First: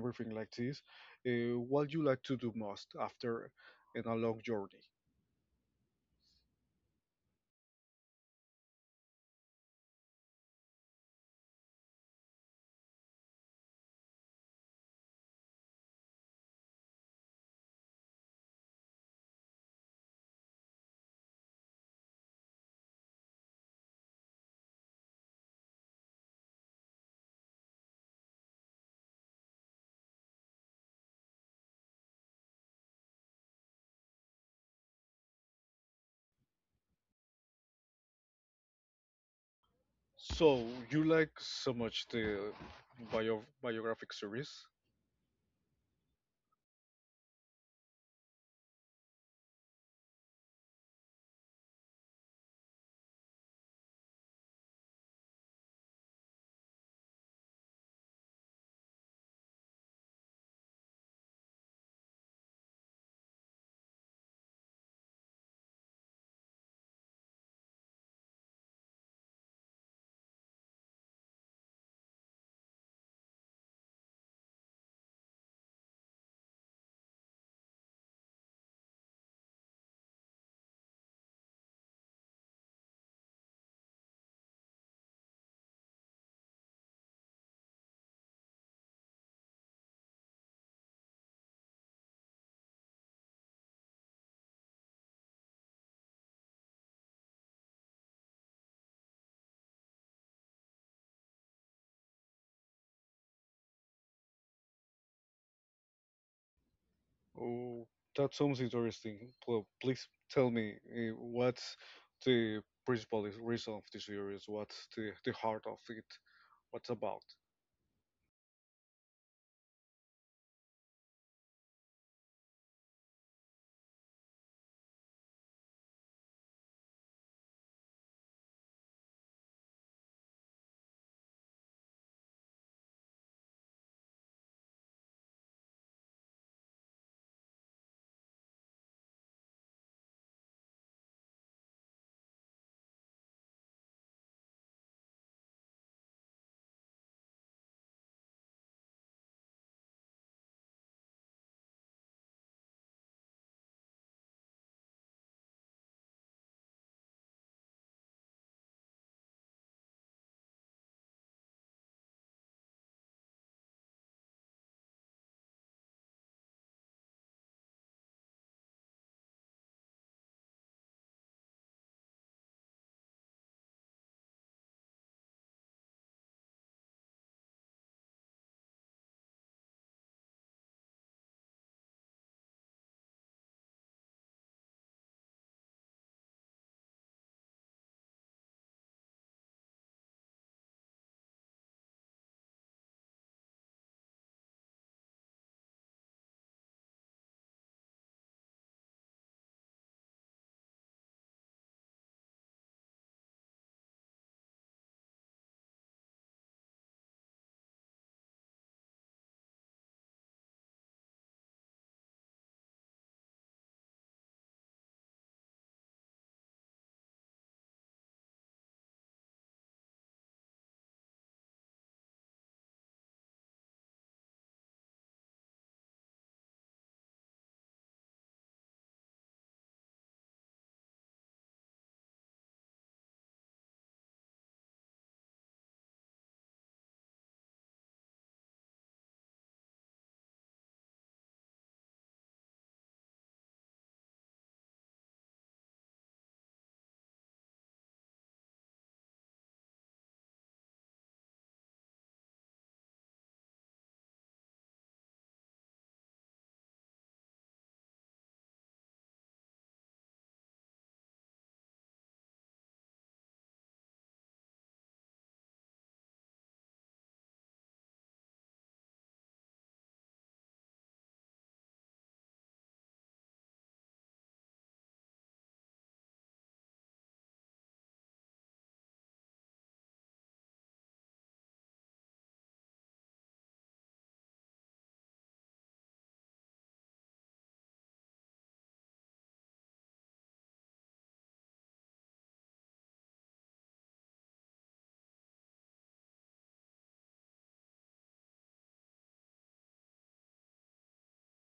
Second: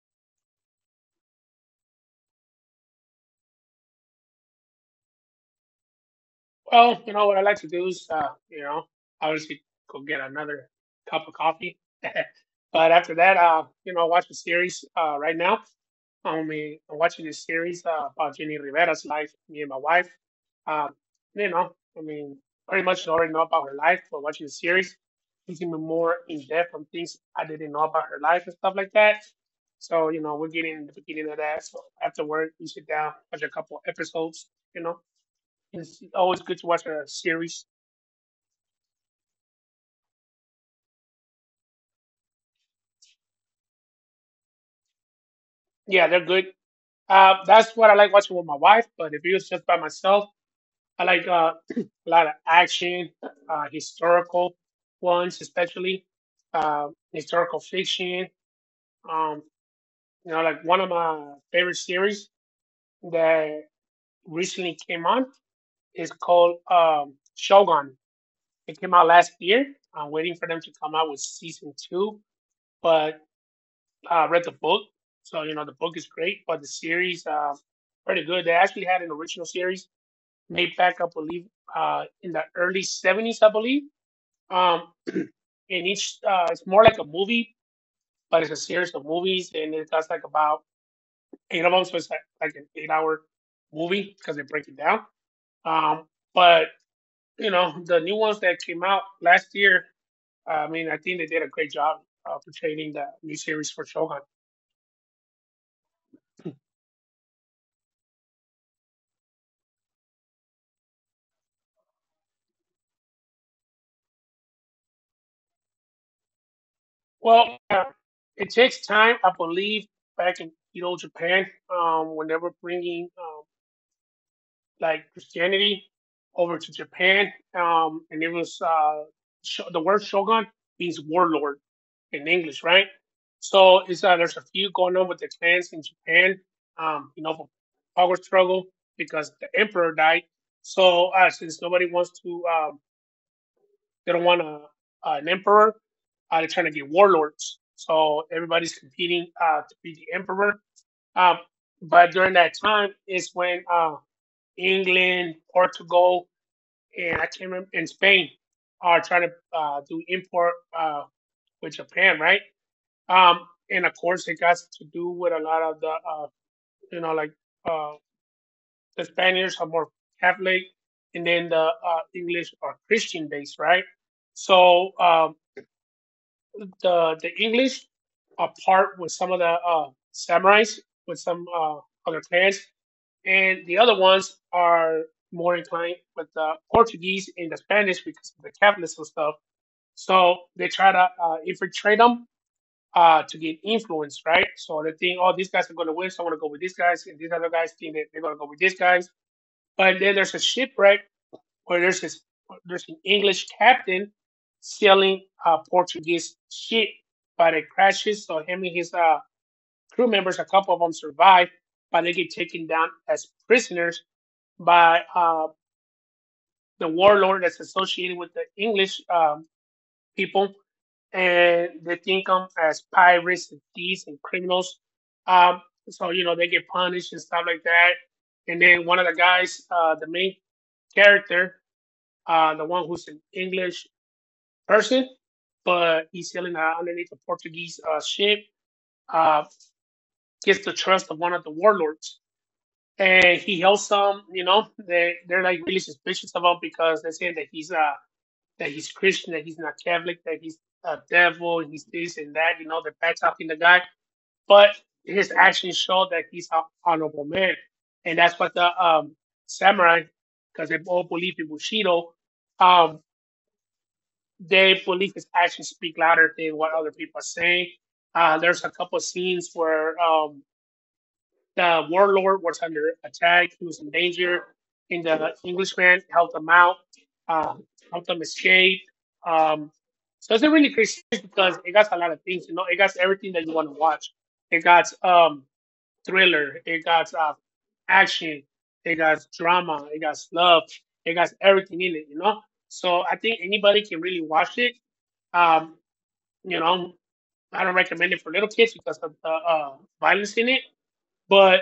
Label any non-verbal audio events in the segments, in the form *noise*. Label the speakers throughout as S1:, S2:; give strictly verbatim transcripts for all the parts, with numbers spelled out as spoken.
S1: everything like this, uh, what you like to do most after in a long journey?
S2: Well, you know what I like to do is, uh, you know, obviously go get another cup of coffee. *laughs* But after that, uh, you know, watch a series uh, right now. I'm uh, watching this series uh, about Jenny Rivera's life, me and my wife. Um, you know, I mean, pretty much already know about her life, but watching the series gives me more in depth on things I didn't know about her life and stuff like that. So, you know, we're getting the beginning of that. So after work, we sit down, watch a couple episodes, you know. It's always good to watch a series.
S1: So you like so much the bio biographic series?
S2: Yeah, they're good. Uh, that's what I like watching with my wife. But if it was just by myself, I like uh, *clears throat* a lot of action, uh, historical ones, especially uh, historical fiction. Um, you know, like one of my favorite series that recently came on is called um, Shogun. It came out last year. I'm waiting for them to come out with season two, but uh, read the book, so you know the book is great, but the series uh, pretty good. They actually had an original series made back, I believe, uh, in the early seventies, I believe. Um, *clears throat* and each uh, it's more like a movie, but it's a series of movies, and it does like about eight of them, so it's like, like an eight-hour movie because they break it down. Um, but you know the new ones that came out last year. I mean, I think they did a great job uh, portraying the new series for Shogun.
S1: Oh, that sounds interesting. Pl- Please tell me uh, what's the principal is- reason of the series? What's the, the heart of it? What's about?
S2: Well, uh, it takes time, I believe, back in you know Japan, um, when they were bringing um, like Christianity over to Japan, um, and it was uh, sho the word shogun means warlord in English, right? So it's uh, there's a few going on with the clans in Japan, um, you know, for power struggle because the emperor died. So uh, since nobody wants to uh, they don't want a, an emperor. Uh, they're trying to get warlords. So everybody's competing uh, to be the emperor. Um, but during that time is when uh, England, Portugal, and I can't remember, and Spain are trying to uh, do import uh, with Japan, right? Um, and of course, it got to do with a lot of the, uh, you know, like uh, the Spaniards are more Catholic, and then the uh, English are Christian based, right? So um, the the English apart with some of the uh, samurais with some uh, other clans, and the other ones are more inclined with the Portuguese and the Spanish because of the Catholics and stuff. So they try to uh, infiltrate them uh, to get influence, right? So they think, oh, these guys are going to win, so I'm going to go with these guys, and these other guys think that they're going to go with these guys. But then there's a shipwreck where there's this, there's an English captain stealing a Portuguese ship, but it crashes. So him and his uh, crew members, a couple of them survive, but they get taken down as prisoners by uh, the warlord that's associated with the English um, people, and they think them as pirates and thieves and criminals. Um, so you know they get punished and stuff like that. And then one of the guys, uh, the main character, uh, the one who's an English person, but he's sailing uh, underneath a Portuguese uh, ship. Uh, Gets the trust of one of the warlords, and he helps them. You know, they they're like really suspicious about because they're saying that he's uh that he's Christian, that he's not Catholic, that he's a devil, and he's this and that. You know, they're back talking the guy, but his actions show that he's an honorable man, and that's what the um samurai, because they all believe in Bushido, um they believe his actions speak louder than what other people are saying. Uh, there's a couple of scenes where um, the warlord was under attack. He was in danger, and the Englishman helped him out, uh, helped him escape. Um, so it's a really great series because it got a lot of things. You know, it got everything that you want to watch. It got um, thriller. It got uh, action. It got drama. It got love. It got everything in it. You know, so I think anybody can really watch it, um, you know, I don't recommend it for little kids because of the uh, violence in it. But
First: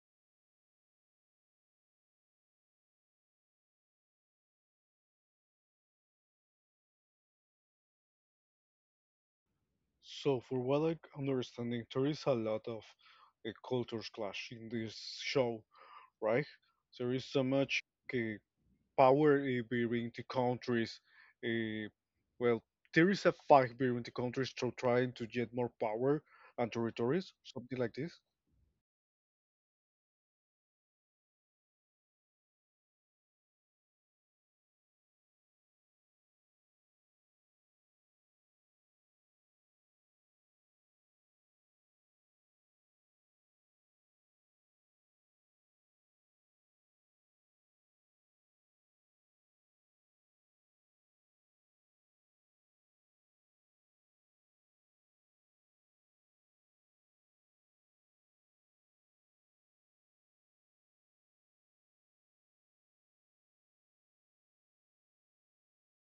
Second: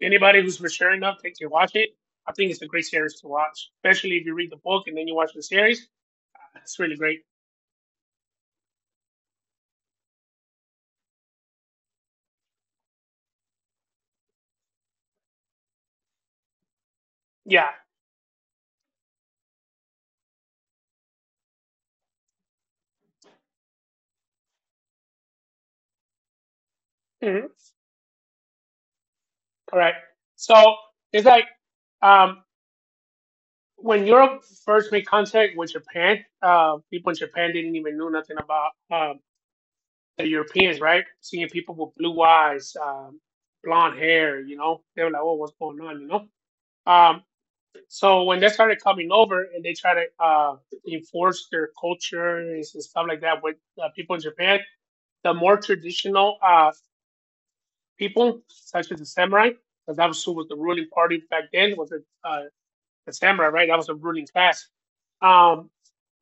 S2: anybody who's mature enough that can watch it, I think it's a great series to watch, especially if you read the book and then you watch the series. It's really great.
S1: So, for what I am understanding, there is a lot of uh, cultures clash in this show, right? There is so
S2: Yeah.
S1: much uh, power uh, between the countries. Uh, well, there is a fight between the countries to trying to get more power and territories,
S2: Mhm.
S1: something like this.
S2: Correct. So it's like, um, when Europe first made contact with Japan, uh, people in Japan didn't even know nothing about um, the Europeans, right? Seeing people with blue eyes, um, blonde hair, you know, they were like, "Oh, what's going on?" You know. Um, So when they started coming over and they try to uh, enforce their culture and stuff like that with uh, people in Japan, the more traditional uh, people, such as the samurai, because that was who was the ruling party back then, was the, uh, the samurai, right? That was the ruling class. Um,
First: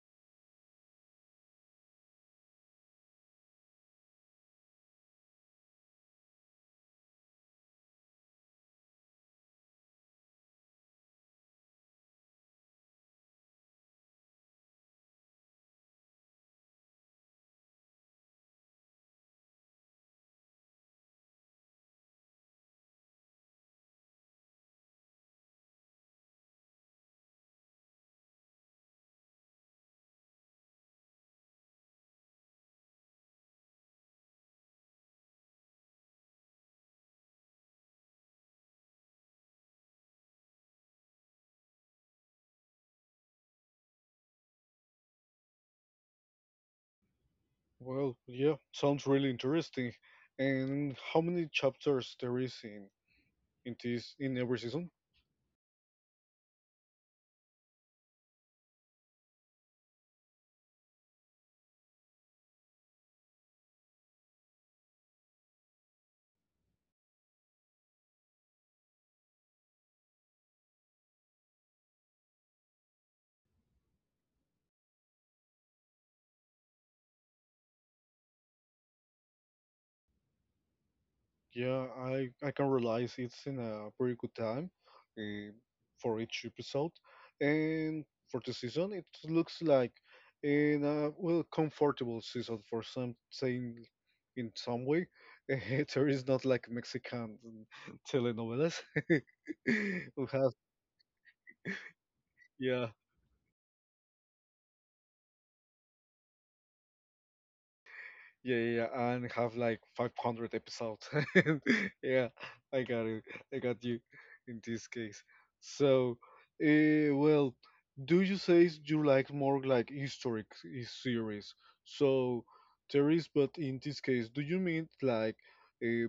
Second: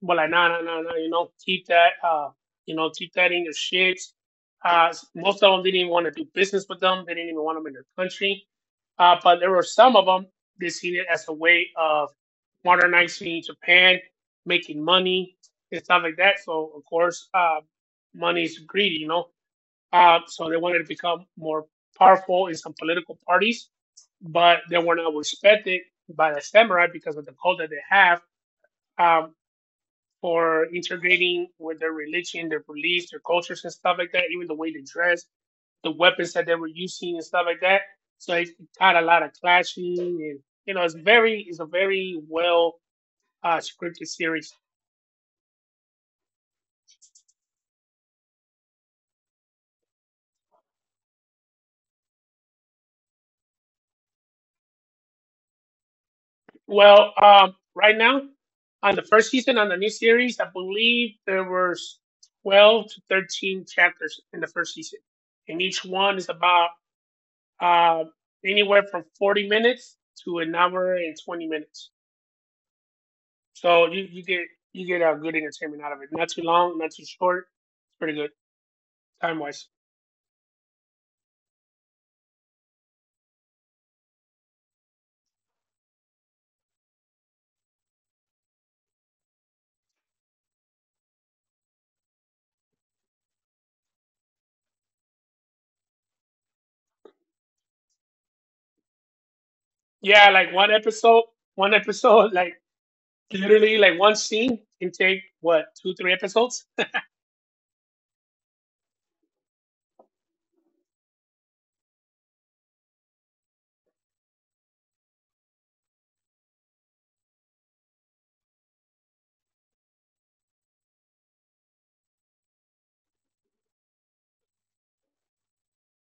S2: but like, nah, nah, nah, nah, you know, keep that, uh, you know, keep that in your shit. Uh, most of them didn't even want to do business with them. They didn't even want them in their country. Uh, but there were some of them that seen it as a way of modernizing Japan, making money and stuff like that. So of course, uh, money is greedy, you know. Uh, so they wanted to become more powerful in some political parties, but they were not respected by the samurai because of the code that they have. Um, for integrating with their religion, their beliefs, their cultures, and stuff like that. Even the way they dress, the weapons that they were using, and stuff like that. So it's had a lot of clashing, and you know, it's very, it's a very well uh, scripted series.
S1: Well, yeah, sounds really interesting. And how many chapters there is in in this in every season?
S2: Well, um, right now on the first season on the new series, I believe there were twelve to thirteen chapters in the first season, and each one is about uh, anywhere from forty minutes to an hour and twenty minutes. So you, you get you get a good entertainment out of it. Not too long, not too short. It's pretty good time wise.
S1: Yeah, I, I can realize it's in a pretty good time uh, for each episode. And for the season, it looks like in a well comfortable season for some saying in some way. *laughs* there is not like Mexican telenovelas. *laughs* who
S2: Yeah,
S1: have
S2: like one episode, one episode, *laughs* like
S1: yeah.
S2: literally like one scene can take what two three episodes.
S1: Yeah, yeah, yeah, and have like five hundred episodes. *laughs* yeah, I got it. I got you in this case. So, uh, well, do you say you like more like historic i- series? So, there is, but in this case, do you mean like uh,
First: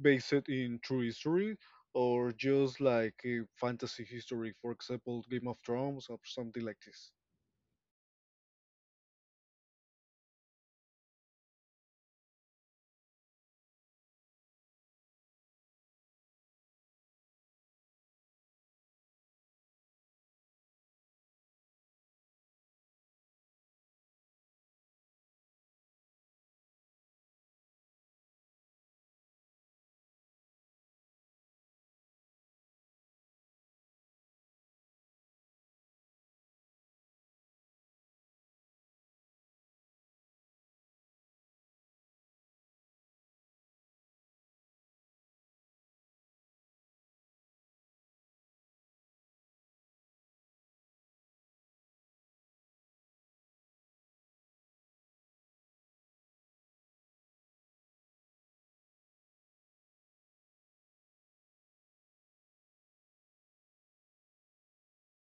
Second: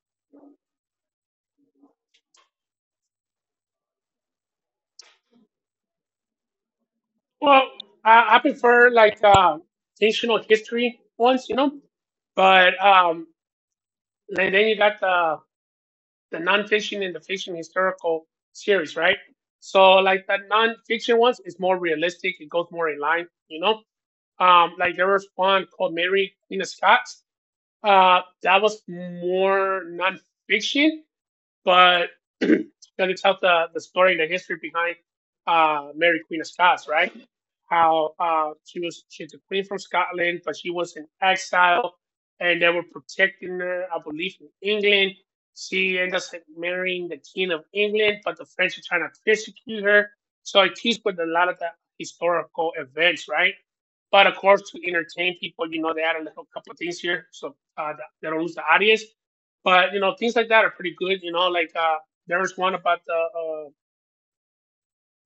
S1: based in true history or just like uh, fantasy history, for example, Game of Thrones or something like this?
S2: Well, I, I prefer like uh, fictional history ones, you know. But um, then then you got the the nonfiction and the fiction historical series, right? So like the nonfiction ones is more realistic. It goes more in line, you know. Um, like there was one called Mary Queen of Scots. Uh, that was more nonfiction, but *clears throat* then it tells the, the story and the history behind uh, Mary Queen of Scots, right? How uh, she was she's a queen from Scotland, but she was in exile, and they were protecting her, I believe, in England. She ended up marrying the king of England, but the French are trying to persecute her. So it keeps with a lot of the historical events, right? But of course, to entertain people, you know, they add a little couple of things here, so uh, they don't lose the audience. But you know, things like that are pretty good. You know, like uh, there was one about the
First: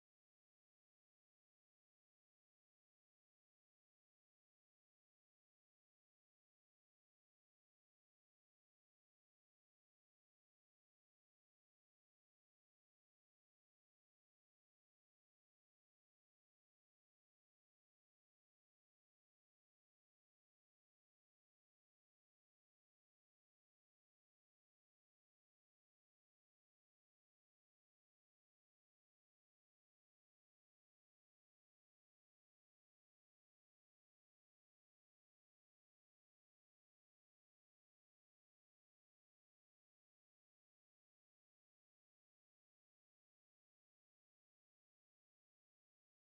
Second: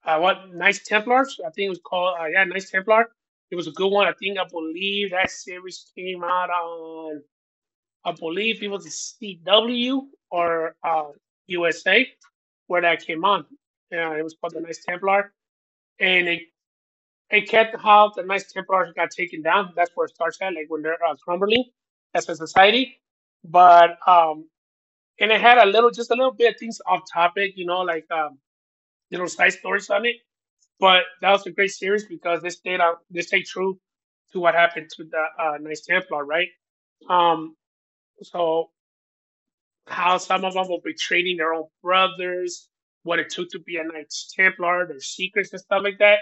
S2: uh, uh, what Knights Templars. I think it was called uh, yeah, Knights Templar. It was a good one. I think I believe that series came out on, I believe it was C W or uh, U S A where that came on. Yeah, it was called the Knights Templar, and it it kept how the Knights Templars got taken down. That's where it starts at, like when they're uh, crumbling as a society. But um, and it had a little, just a little bit of things off topic, you know, like um, little side stories on it. But that was a great series because they stayed on, they stayed true to what happened to the uh, Knights Templar, right? Um, so how some of them will be treating their own brothers, what it took to be a Knights Templar, their secrets and stuff like that.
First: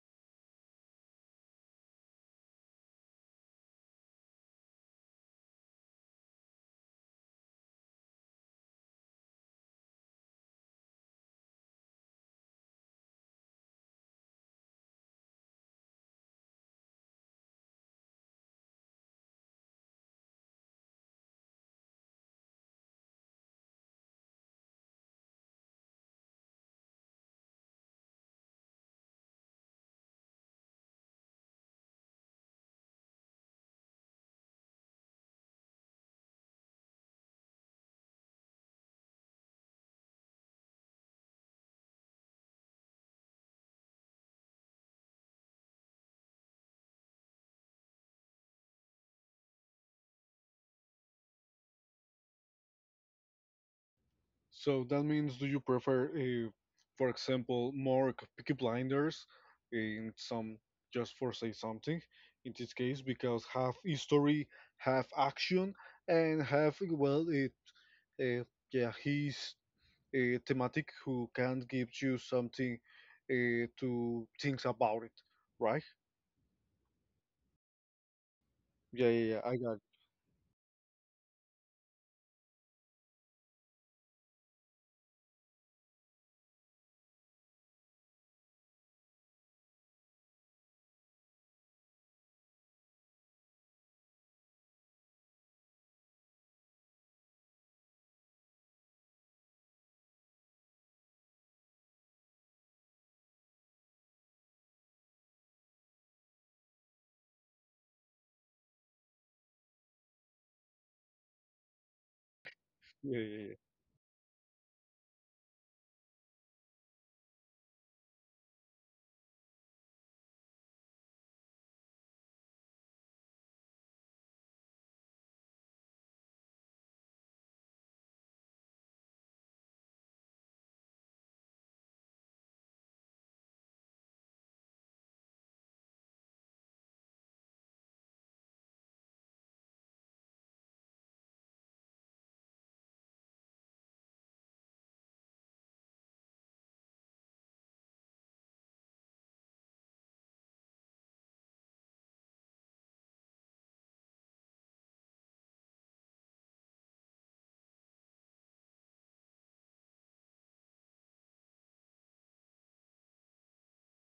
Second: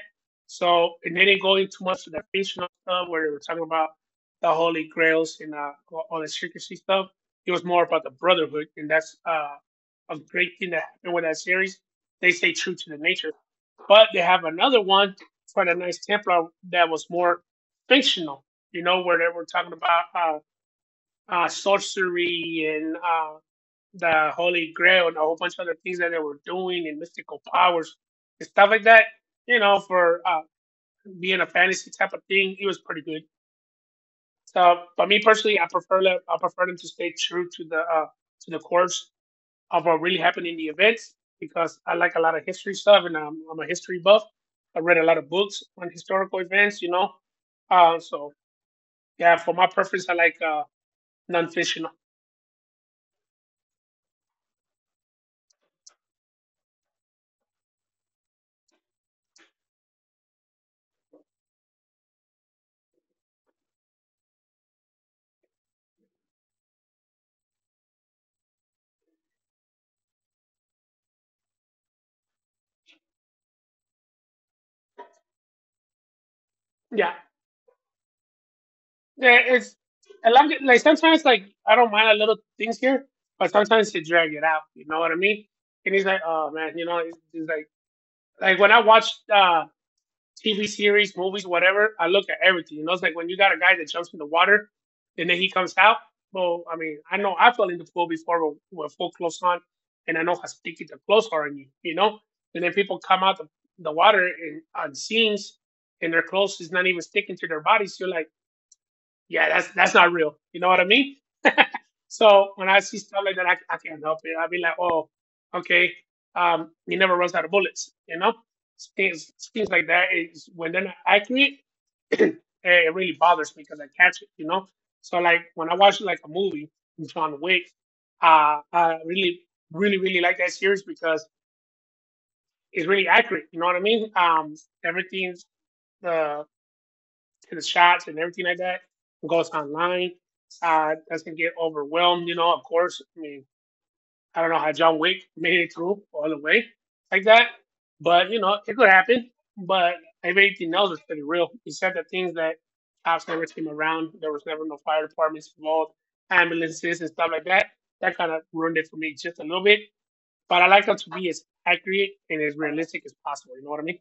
S2: So and they didn't go into much of the fictional stuff where they were talking about the Holy Grails and uh, all the secrecy stuff. It was more about the Brotherhood, and that's uh, a great thing that happened with that series. They stay true to the nature, but they have another one for the Knights Templar that was more fictional, you know, where they were talking about uh, uh, sorcery and uh, the Holy Grail and a whole bunch of other things that they were doing and mystical powers and stuff like that. You know, for uh, being a fantasy type of thing, it was pretty good. So, but me personally, I prefer them. I prefer them to stay true to the uh, to the course of what really happened in the events because I like a lot of history stuff and I'm, I'm a history buff. I read a lot of books on historical events. You know, uh, so yeah, for my preference, I like uh, nonfiction.
S1: So that means, do you prefer, uh, for example, more c- Peaky Blinders in some, just for say something, in this case, because half history, half action, and half, well, it, uh, yeah, he's uh, thematic who can give you something uh, to think about it, right?
S2: Yeah.
S1: Yeah, yeah,
S2: Yeah,
S1: yeah, I got
S2: it's
S1: it.
S2: I love it. Like sometimes, like I don't mind the little things here, but sometimes they drag it out. You know what I mean? And he's like, oh man, you know, it's, it's like like when I watch uh, T V series, movies, whatever, I look at everything. You know, it's like when you got a guy that jumps in the water, and then he comes out. Well, I mean, I know I fell in the pool before with, with full clothes on, and I know how sticky the clothes are on you. You know, and then people come out the, the water and on scenes, and their clothes is not even sticking to their bodies. You're like yeah, that's that's not real. You know what I mean? So when I see
S1: Yeah,
S2: stuff like
S1: yeah,
S2: that,
S1: yeah.
S2: I, I can't help it. I'll be like, oh, okay, um, he never runs out of bullets. You know, things things like that is when they're not accurate, *clears throat* it really bothers me because I catch it. You know, so like when I watch like a movie, John Wick, uh, I really really really like that series because it's really accurate. You know what I mean? Um, everything's uh, to the shots and everything like that and goes online, uh, that's gonna get overwhelmed. You know, of course. I mean, I don't know how John Wick made it through all the way like that, but you know, it could happen. But if anything else, is pretty real. Except the things that cops never came around, there was never no fire departments involved, ambulances and stuff like that. That kind of ruined it for me just a little bit. But I like them to be as accurate and as realistic as possible. You know what I mean?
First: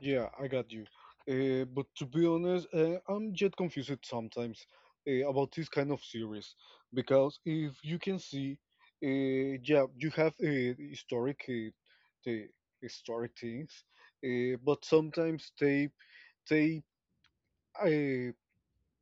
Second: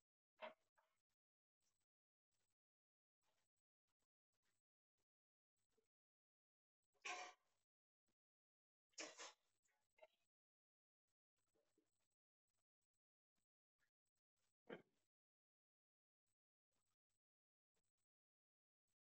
S1: Yeah, I got you. Uh, but to be honest, uh, I'm yet confused sometimes uh, about this kind of series because if you can see, uh, yeah, you have uh, historic uh, the historic things, uh, but sometimes they they uh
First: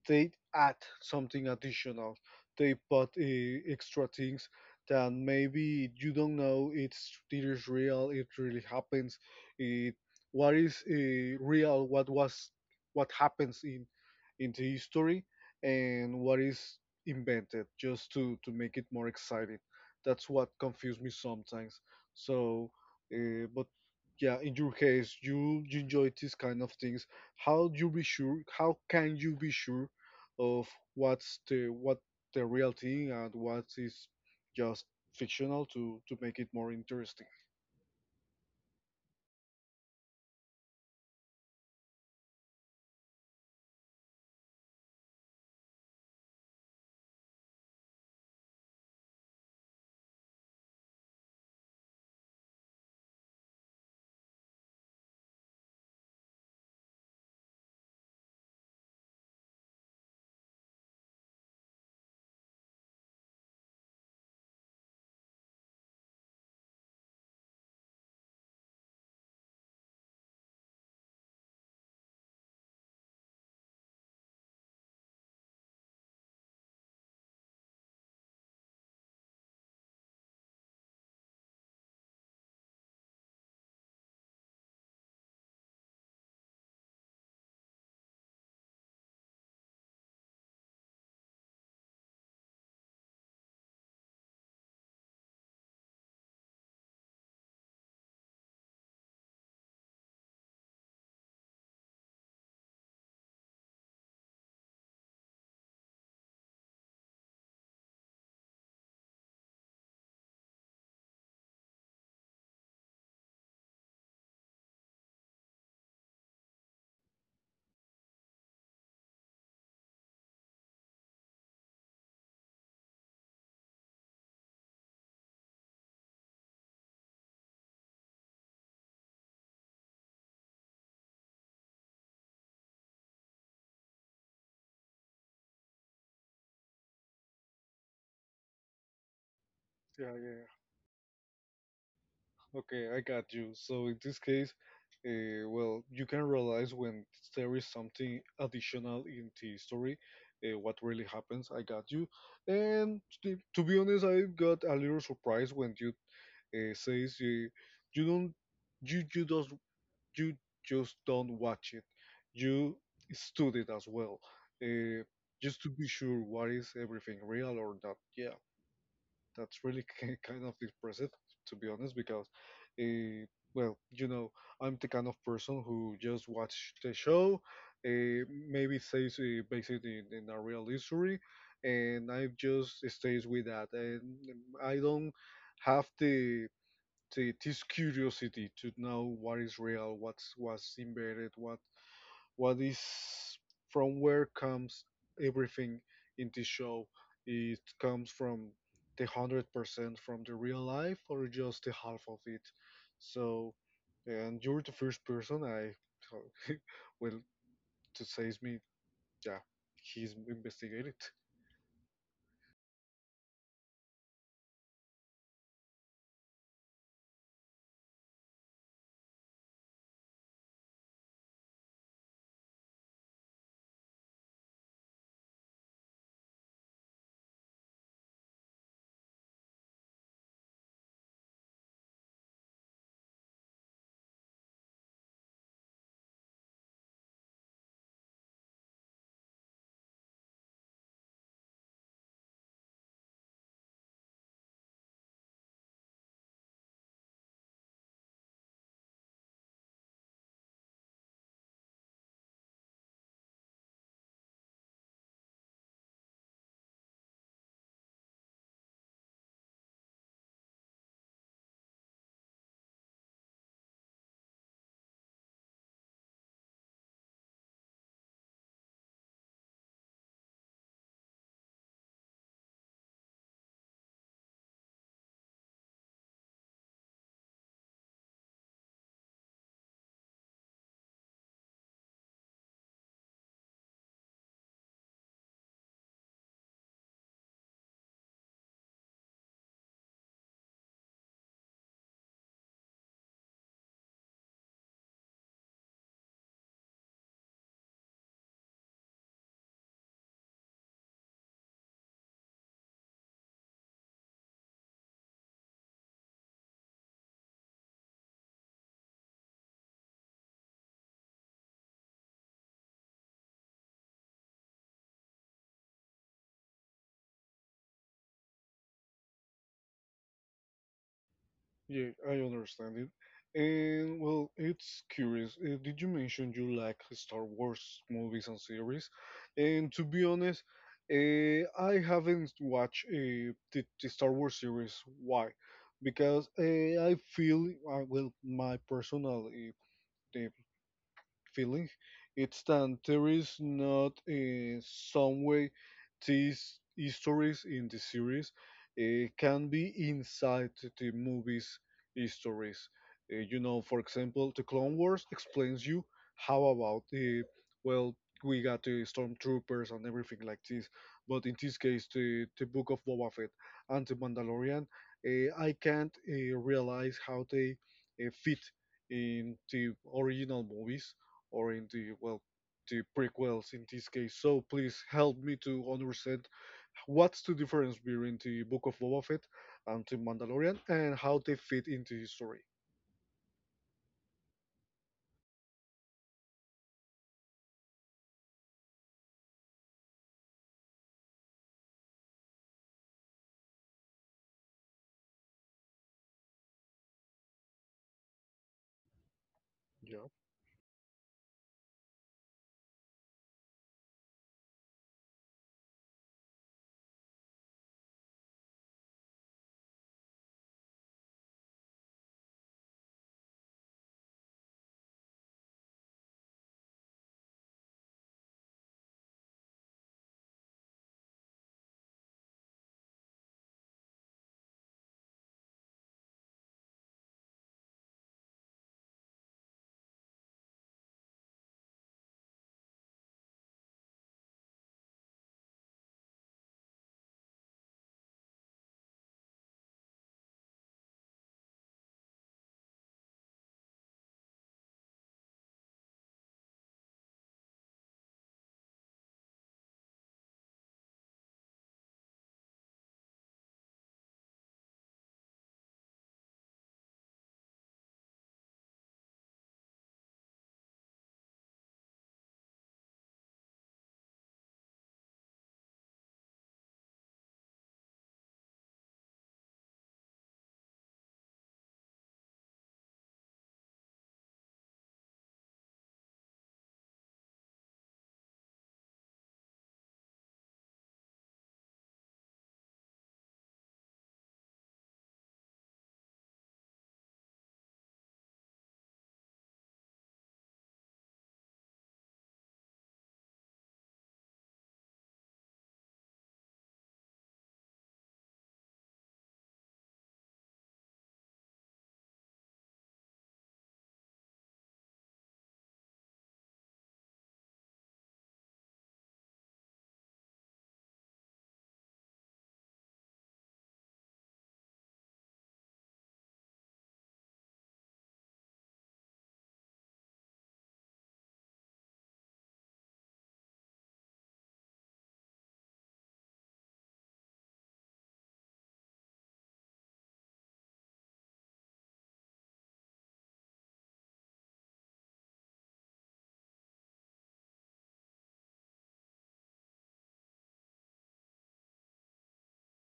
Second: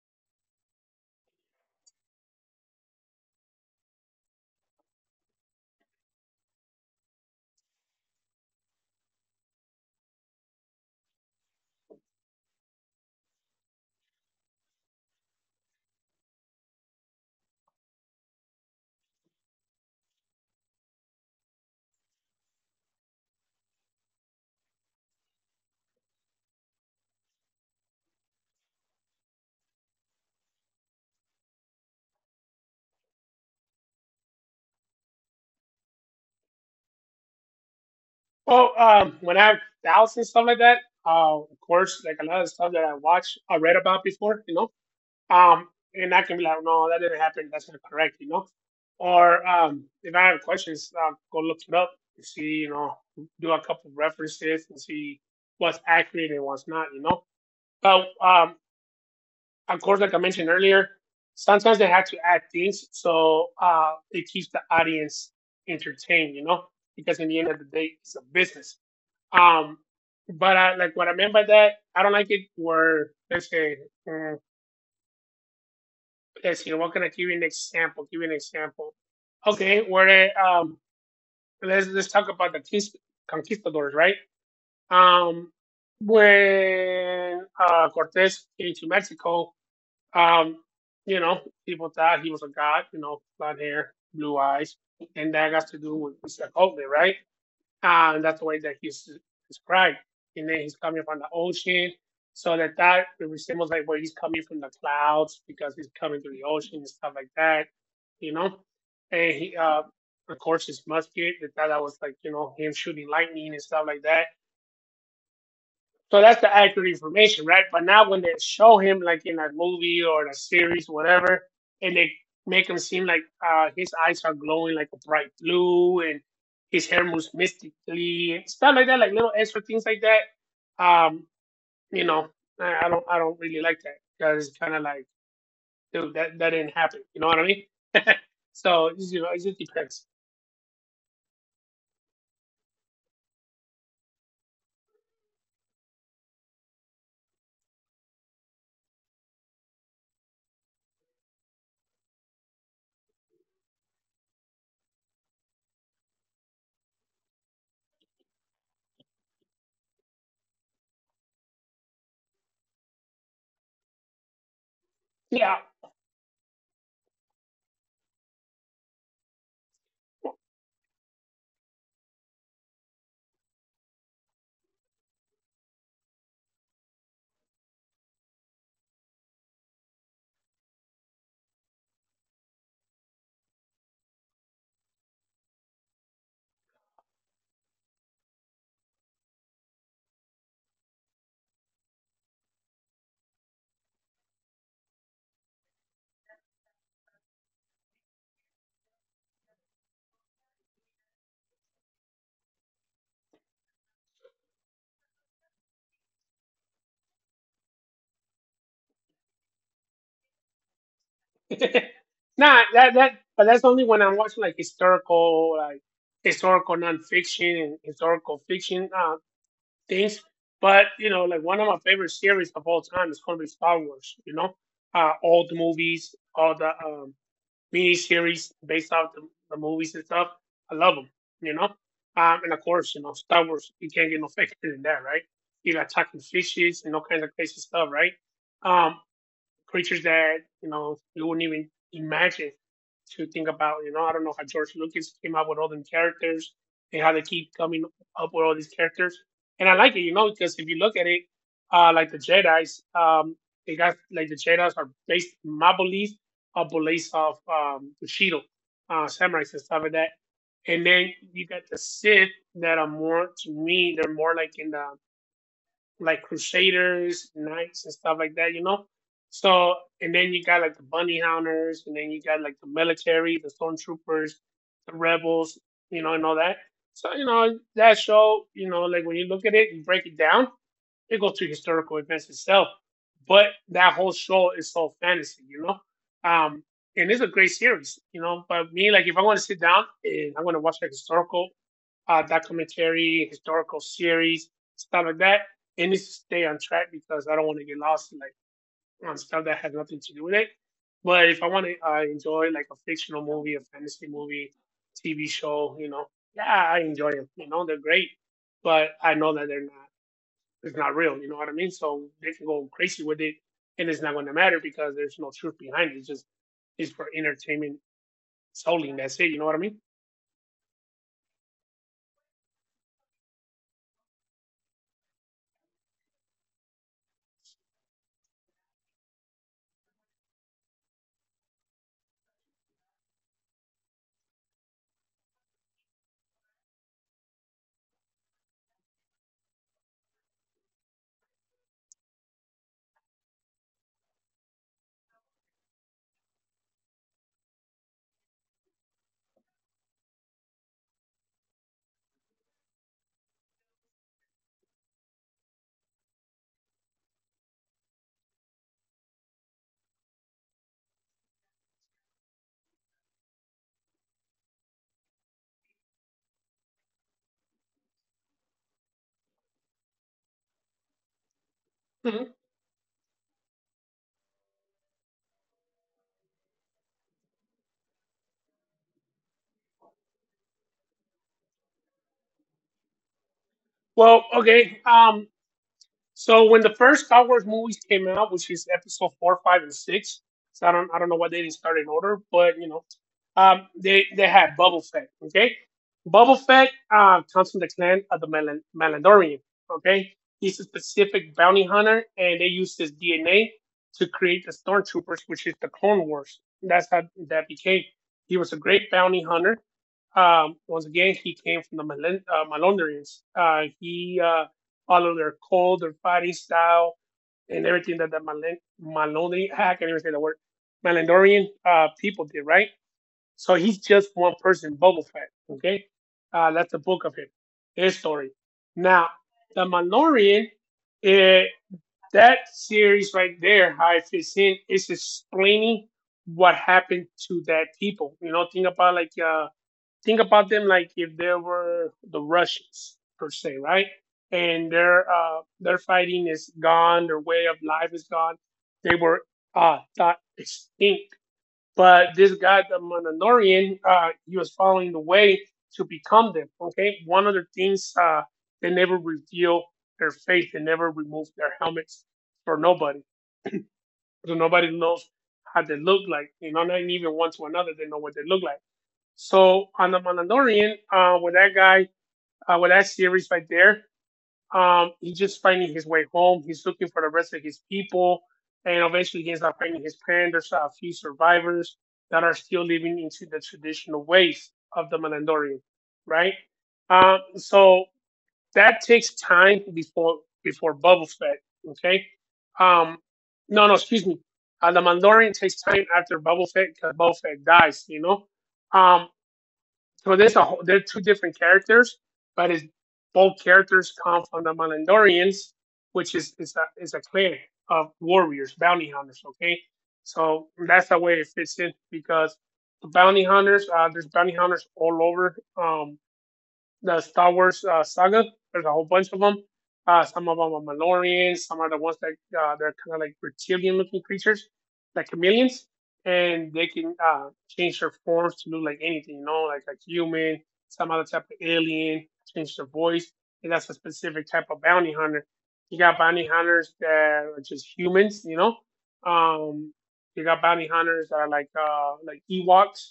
S1: they add something additional. They put uh, extra things that maybe you don't know. It's it is real. It really happens. It what is uh, real? What was what happens in in the history and what is invented just to to make it more exciting. That's what confused me sometimes. So, uh, but yeah, in your case, you you enjoy these kind of things. How you be sure how can you be sure of what's the what the real thing and what is just fictional to to make it more interesting.
S2: Well, um, when I have doubts and stuff like that, uh, of course, like a lot of stuff that I watch, I read about before, you know, um, and I can be like, no, that didn't happen. That's not correct, you know. Or um, if I have questions, I'll go look it up and see, you know, do a couple of references and see what's accurate and what's not, you know. But um, of course, like I mentioned earlier, sometimes they have to add things so uh, it keeps the audience entertained, you know, because in the end of the day, it's a business. um, but I, like what I meant by that, I don't like it where let's say, mm, let's see, what can I give you an example? Give you an example. Okay, where um, let's let's talk about the conquistadors, right? Um, when uh, Cortes came to Mexico, um, you know, people thought he was a god, you know, blonde hair, blue eyes, and that got to do with Isla Cote, right? Ah, and that's the way that he's described. And then he's coming from the ocean, so that that resembles like where he's coming from the clouds because he's coming through the ocean and stuff like that, you know. And he, uh, of course, his musket that that was like you know him shooting lightning and stuff like that so that's the accurate information, right? But now when they show him like in a movie or a series, whatever, and they make him seem like uh, his eyes are glowing like a bright blue and his hair moves mystically and stuff like that, like little extra things like that. Um, you know, I, I don't I don't really like that because it's kind of like dude that that didn't happen. You know what I mean? *laughs* so you know, it just depends.
S1: Yeah, yeah, yeah. Okay, I got you. So in this case, uh, well, you can realize when there is something additional in the story, uh, what really happens. I got you. And to, to be honest, I got a little surprised when you uh, says you you don't you you just you just don't watch it. You study it as well, uh,
S2: Yeah,
S1: just to be sure what is everything real or not. Yeah, that's really *laughs* ki- kind of impressive, to be honest, because, uh, well, you know, I'm the kind of person who just watch the show, uh, maybe says uh, based in, in a real history, and I just stays with that, and I don't have the the, this curiosity to know what is real, what's what's embedded, what what is from where comes everything in this show. It comes from the hundred percent from the real life or just the half of it. So, and you're the first person I *laughs* well to says me. Yeah, he's investigated.
S2: *laughs* nah, that that but that's only when I'm watching like historical, like historical nonfiction and historical fiction uh, things. But you know, like one of my favorite series of all time is going to be Star Wars. You know, uh, all the movies, all the um, mini series based off the, the movies and stuff. I love them. You know, um, and of course, you know, Star Wars. You can't get no faker than that, right? You got talking fishes and all kinds of crazy stuff, right? Um, creatures that you know you wouldn't even imagine to think about. You know, I don't know how George Lucas came up with all them characters and how they keep coming up with all these characters. And I like it, you know, because if you look at it, uh, like the Jedi's, um, they got like the Jedi's are based my belief are beliefs of um, Bushido, uh, samurais and stuff like that. And then you got the Sith that are more to me, they're more like in the like Crusaders, Knights, and stuff like that, you know? So, and then you got like the Bunny hunters, and then you got like the military, the Stormtroopers, the Rebels, you know, and all that. So, you know, that show, you know, like when you look at it, you break it down, it goes to historical events itself. But that whole show is so fantasy, you know? Um, and it's a great series, you know. But me, like, if I want to sit down and I want to watch like historical uh, documentary, historical series, stuff like that. It needs to stay on track because I don't want to get lost in like on stuff that has nothing to do with it. But if I want to uh, enjoy like a fictional movie, a fantasy movie, T V show, you know, yeah, I enjoy them. You know, they're great, but I know that they're not. It's not real. You know what I mean? So they can go crazy with it, and it's not going to matter because there's no truth behind it. It's just it's for entertainment solely. And that's it. You know what I mean?
S1: Yeah, I understand it. And well, it's curious. Uh, did you mention you like Star Wars movies and series? And to be honest, uh, I haven't watched uh, the, the Star Wars series. Why? Because uh, I feel, uh, well, my personal uh, the feeling it's that there is not in some way these histories in the series uh, can be inside the movies histories. Uh, you know, for example, the Clone Wars explains you how about the, well, we got the stormtroopers and everything like this, but in this case the, the Book of Boba Fett and the Mandalorian, uh, I can't uh, realize how they uh, fit in the original movies or in the, well,
S2: Mm-hmm.
S1: the prequels in this case. So please help me to understand what's the difference between the Book of Boba Fett and the Mandalorian and how they fit into history.
S2: Well, okay. Um, so when the first Star Wars movies came out, which is episode four, five, and six, so I don't I don't know why they didn't start in order, but you know, um, they they had Boba Fett, okay, Boba Fett uh, comes from the clan of the Malan- Malandorian,
S1: Yeah.
S2: okay. He's a specific bounty hunter, and they used his D N A to create the Stormtroopers, which is the Clone Wars. That's how that became. He was a great bounty hunter. Um, once again, he came from the Malan- uh, Malandorians. Uh, he uh, all of their cold, their fighting style, and everything that the Malen- Maloney I can't even say the word, Malandorian uh, people did, right? So he's just one person, Boba Fett, okay? Uh, that's the book of him, his story. Now, the Mandalorian, eh, that series right there, how it fits in, is explaining what happened to that people. You know, think about like uh, think about them like if they were the Russians per se, right? And their uh, their fighting is gone, their way of life is gone. They were uh, thought extinct, but this guy, the Mandalorian, uh, he was following the way to become them. Okay, one of the things uh, they never reveal their face, they never remove their helmets for nobody, so nobody knows how they look like. You know, not even one to another, they know what they look like so on the Mandalorian, uh, with that guy, uh, with that series right there, um, he's just finding his way home. He's looking for the rest of his people, and eventually he ends up finding his parents. There's a few survivors that are still living into the traditional ways of the Mandalorian, right? Um, so that takes time before before Boba Fett, okay? Um, no, no, excuse me. Uh, the Mandalorian takes time after Boba Fett because Boba Fett dies, you know. Um, so there's a whole, there are two different characters, but it's, both characters come from the Mandalorians, which is is a is a clan of warriors, bounty hunters. Okay, so that's the way it fits in because the bounty hunters, uh, there's bounty hunters all over um, the Star Wars uh, saga. There's a whole bunch of them. Uh, some of them are Mandalorians. Some are the ones that uh, they're kind of like reptilian-looking creatures, like chameleons, and they can uh, change their forms to look like anything. You know, like a human, some other type of alien, change their voice, and that's a specific type of bounty hunter. You got bounty hunters that are just humans. You know, um, you got bounty hunters that are like uh, like Ewoks.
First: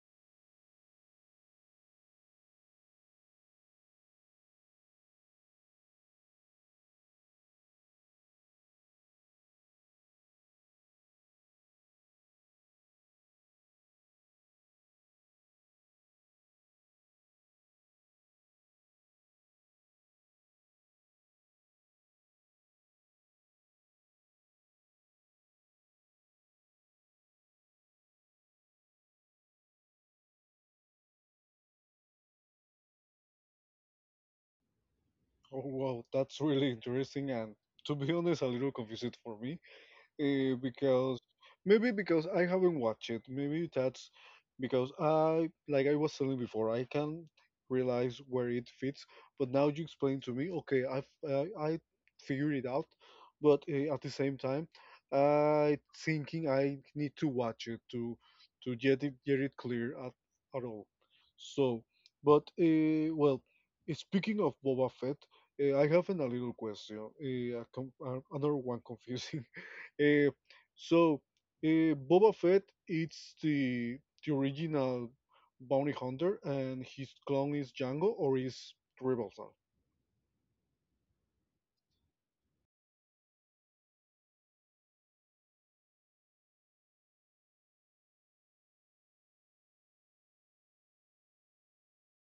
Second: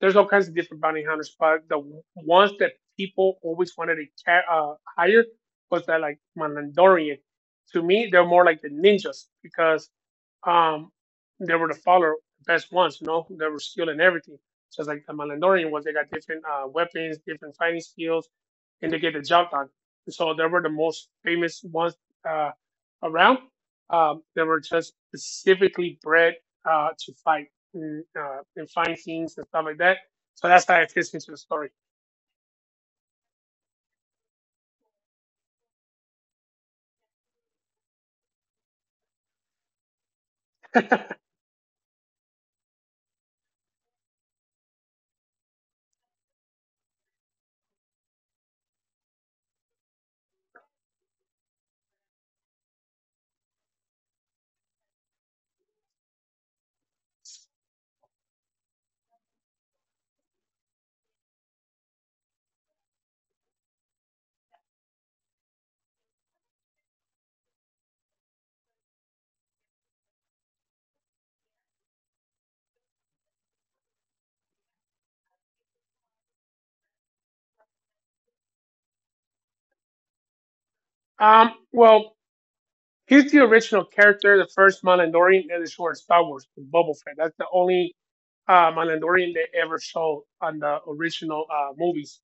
S2: There's all kinds of different bounty hunters, but the ones that people always wanted to ca- uh, hire was that like Mandalorian. To me, they're more like the ninjas because um, they were the follower, best ones. You know, they were skilled in everything. Just like the Mandalorian was, they got different uh, weapons, different fighting skills, and they get the job done. So they were the most famous ones uh, around. Um, they were just specifically bred uh, to fight and, uh, and find things and stuff like that. So that's how it fits into the story.
S1: Oh wow, that's really interesting and, to be honest, a little confused for me uh, because maybe because I haven't watched it. Maybe that's because I, like I was telling before, I can realize where it fits. But now you explain to me, okay, i uh, I figured it out. But uh, at the same time, I thinking I need to watch it to to get it, get it clear at, at all. So, but uh, well, eh, speaking of Boba Fett, uh, I have an, a little question. Uh, a com- uh, another one *laughs* confusing. Uh, so uh, Boba Fett it's the the original bounty hunter, and his clone is Django or is Rebel Son.
S2: Um, well, He's the original character, the first Mandalorian in the short Star Wars, Boba Fett. That's the only uh, Mandalorian they ever showed on the original uh, movies,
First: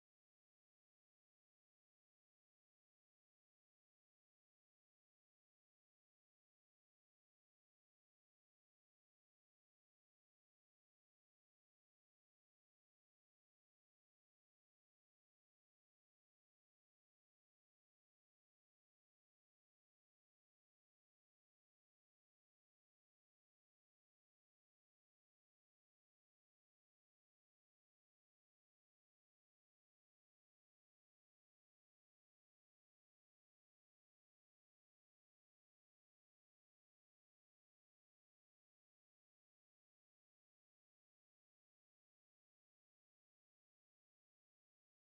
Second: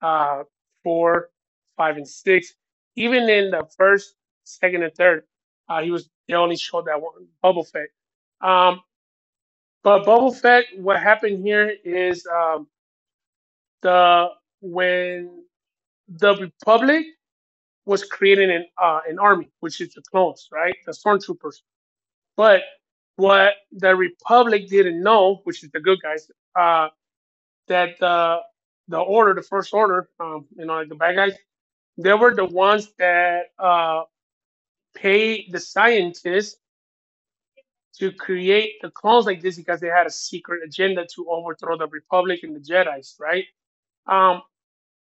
S2: uh, four, five, and six. Even in the first, second, and third, uh, he was they only showed that one Boba Fett. Um, but Boba Fett, what happened here is um, the when the Republic was creating an uh, an army, which is the clones, right? The stormtroopers. But what the Republic didn't know, which is the good guys, uh, that the the order, the first order, um, you know, like the bad guys, they were the ones that uh, paid the scientists to create the clones like this because they had a secret agenda to overthrow the Republic and the Jedi's, right? Um,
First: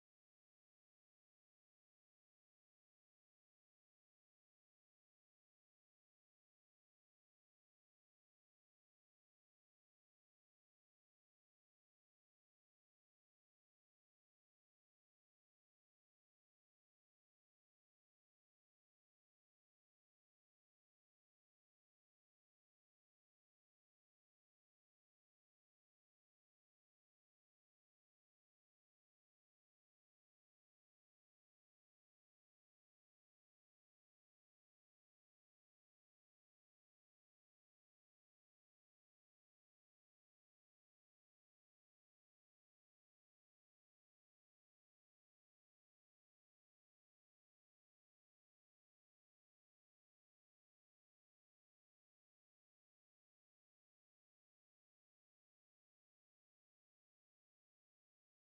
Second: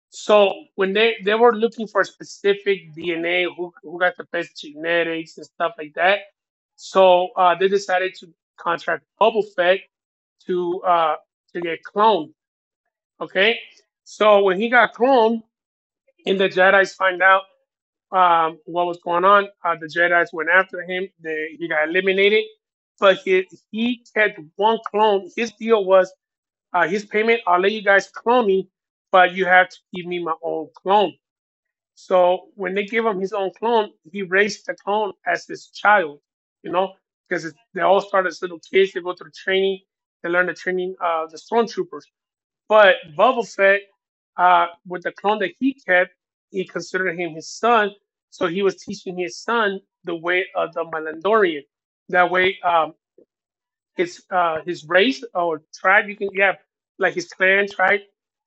S2: so when they they were looking for specific D N A, who who got the best genetics and stuff like that, so uh, they decided to contract Boba Fett to uh, to get cloned. Okay, so when he got cloned, and the Jedi's find out um, what was going on, uh, the Jedi's went after him. They, he got eliminated, but he he kept one clone. His deal was uh, his payment. I'll let you guys clone me, but you have to give me my own clone. So when they gave him his own clone, he raised the clone as his child. You know, because they all start as little kids. They go through training. They learn the training of uh, the stormtroopers. But Boba Fett, uh, with the clone that he kept, he considered him his son, so he was teaching his son the way of the Mandalorian. That way, um, his uh, his race or tribe, you can yeah, like his clan tribe,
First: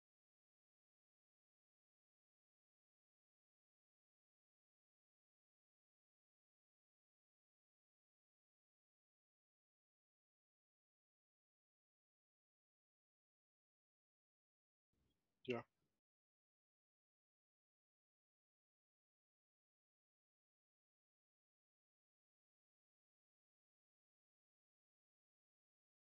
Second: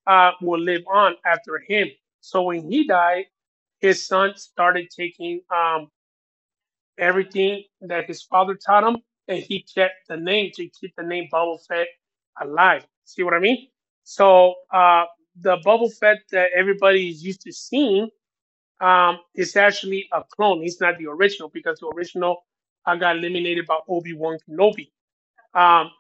S2: uh, will live on after him. So when he died, his son started taking um, everything that his father taught him, and he kept the name to keep the name Boba Fett alive. See what I mean? So uh, the
S1: Yeah.
S2: Boba Fett that everybody is used to seeing um, is actually a clone. He's not the original because the original uh, got eliminated by Obi Wan Kenobi. Um,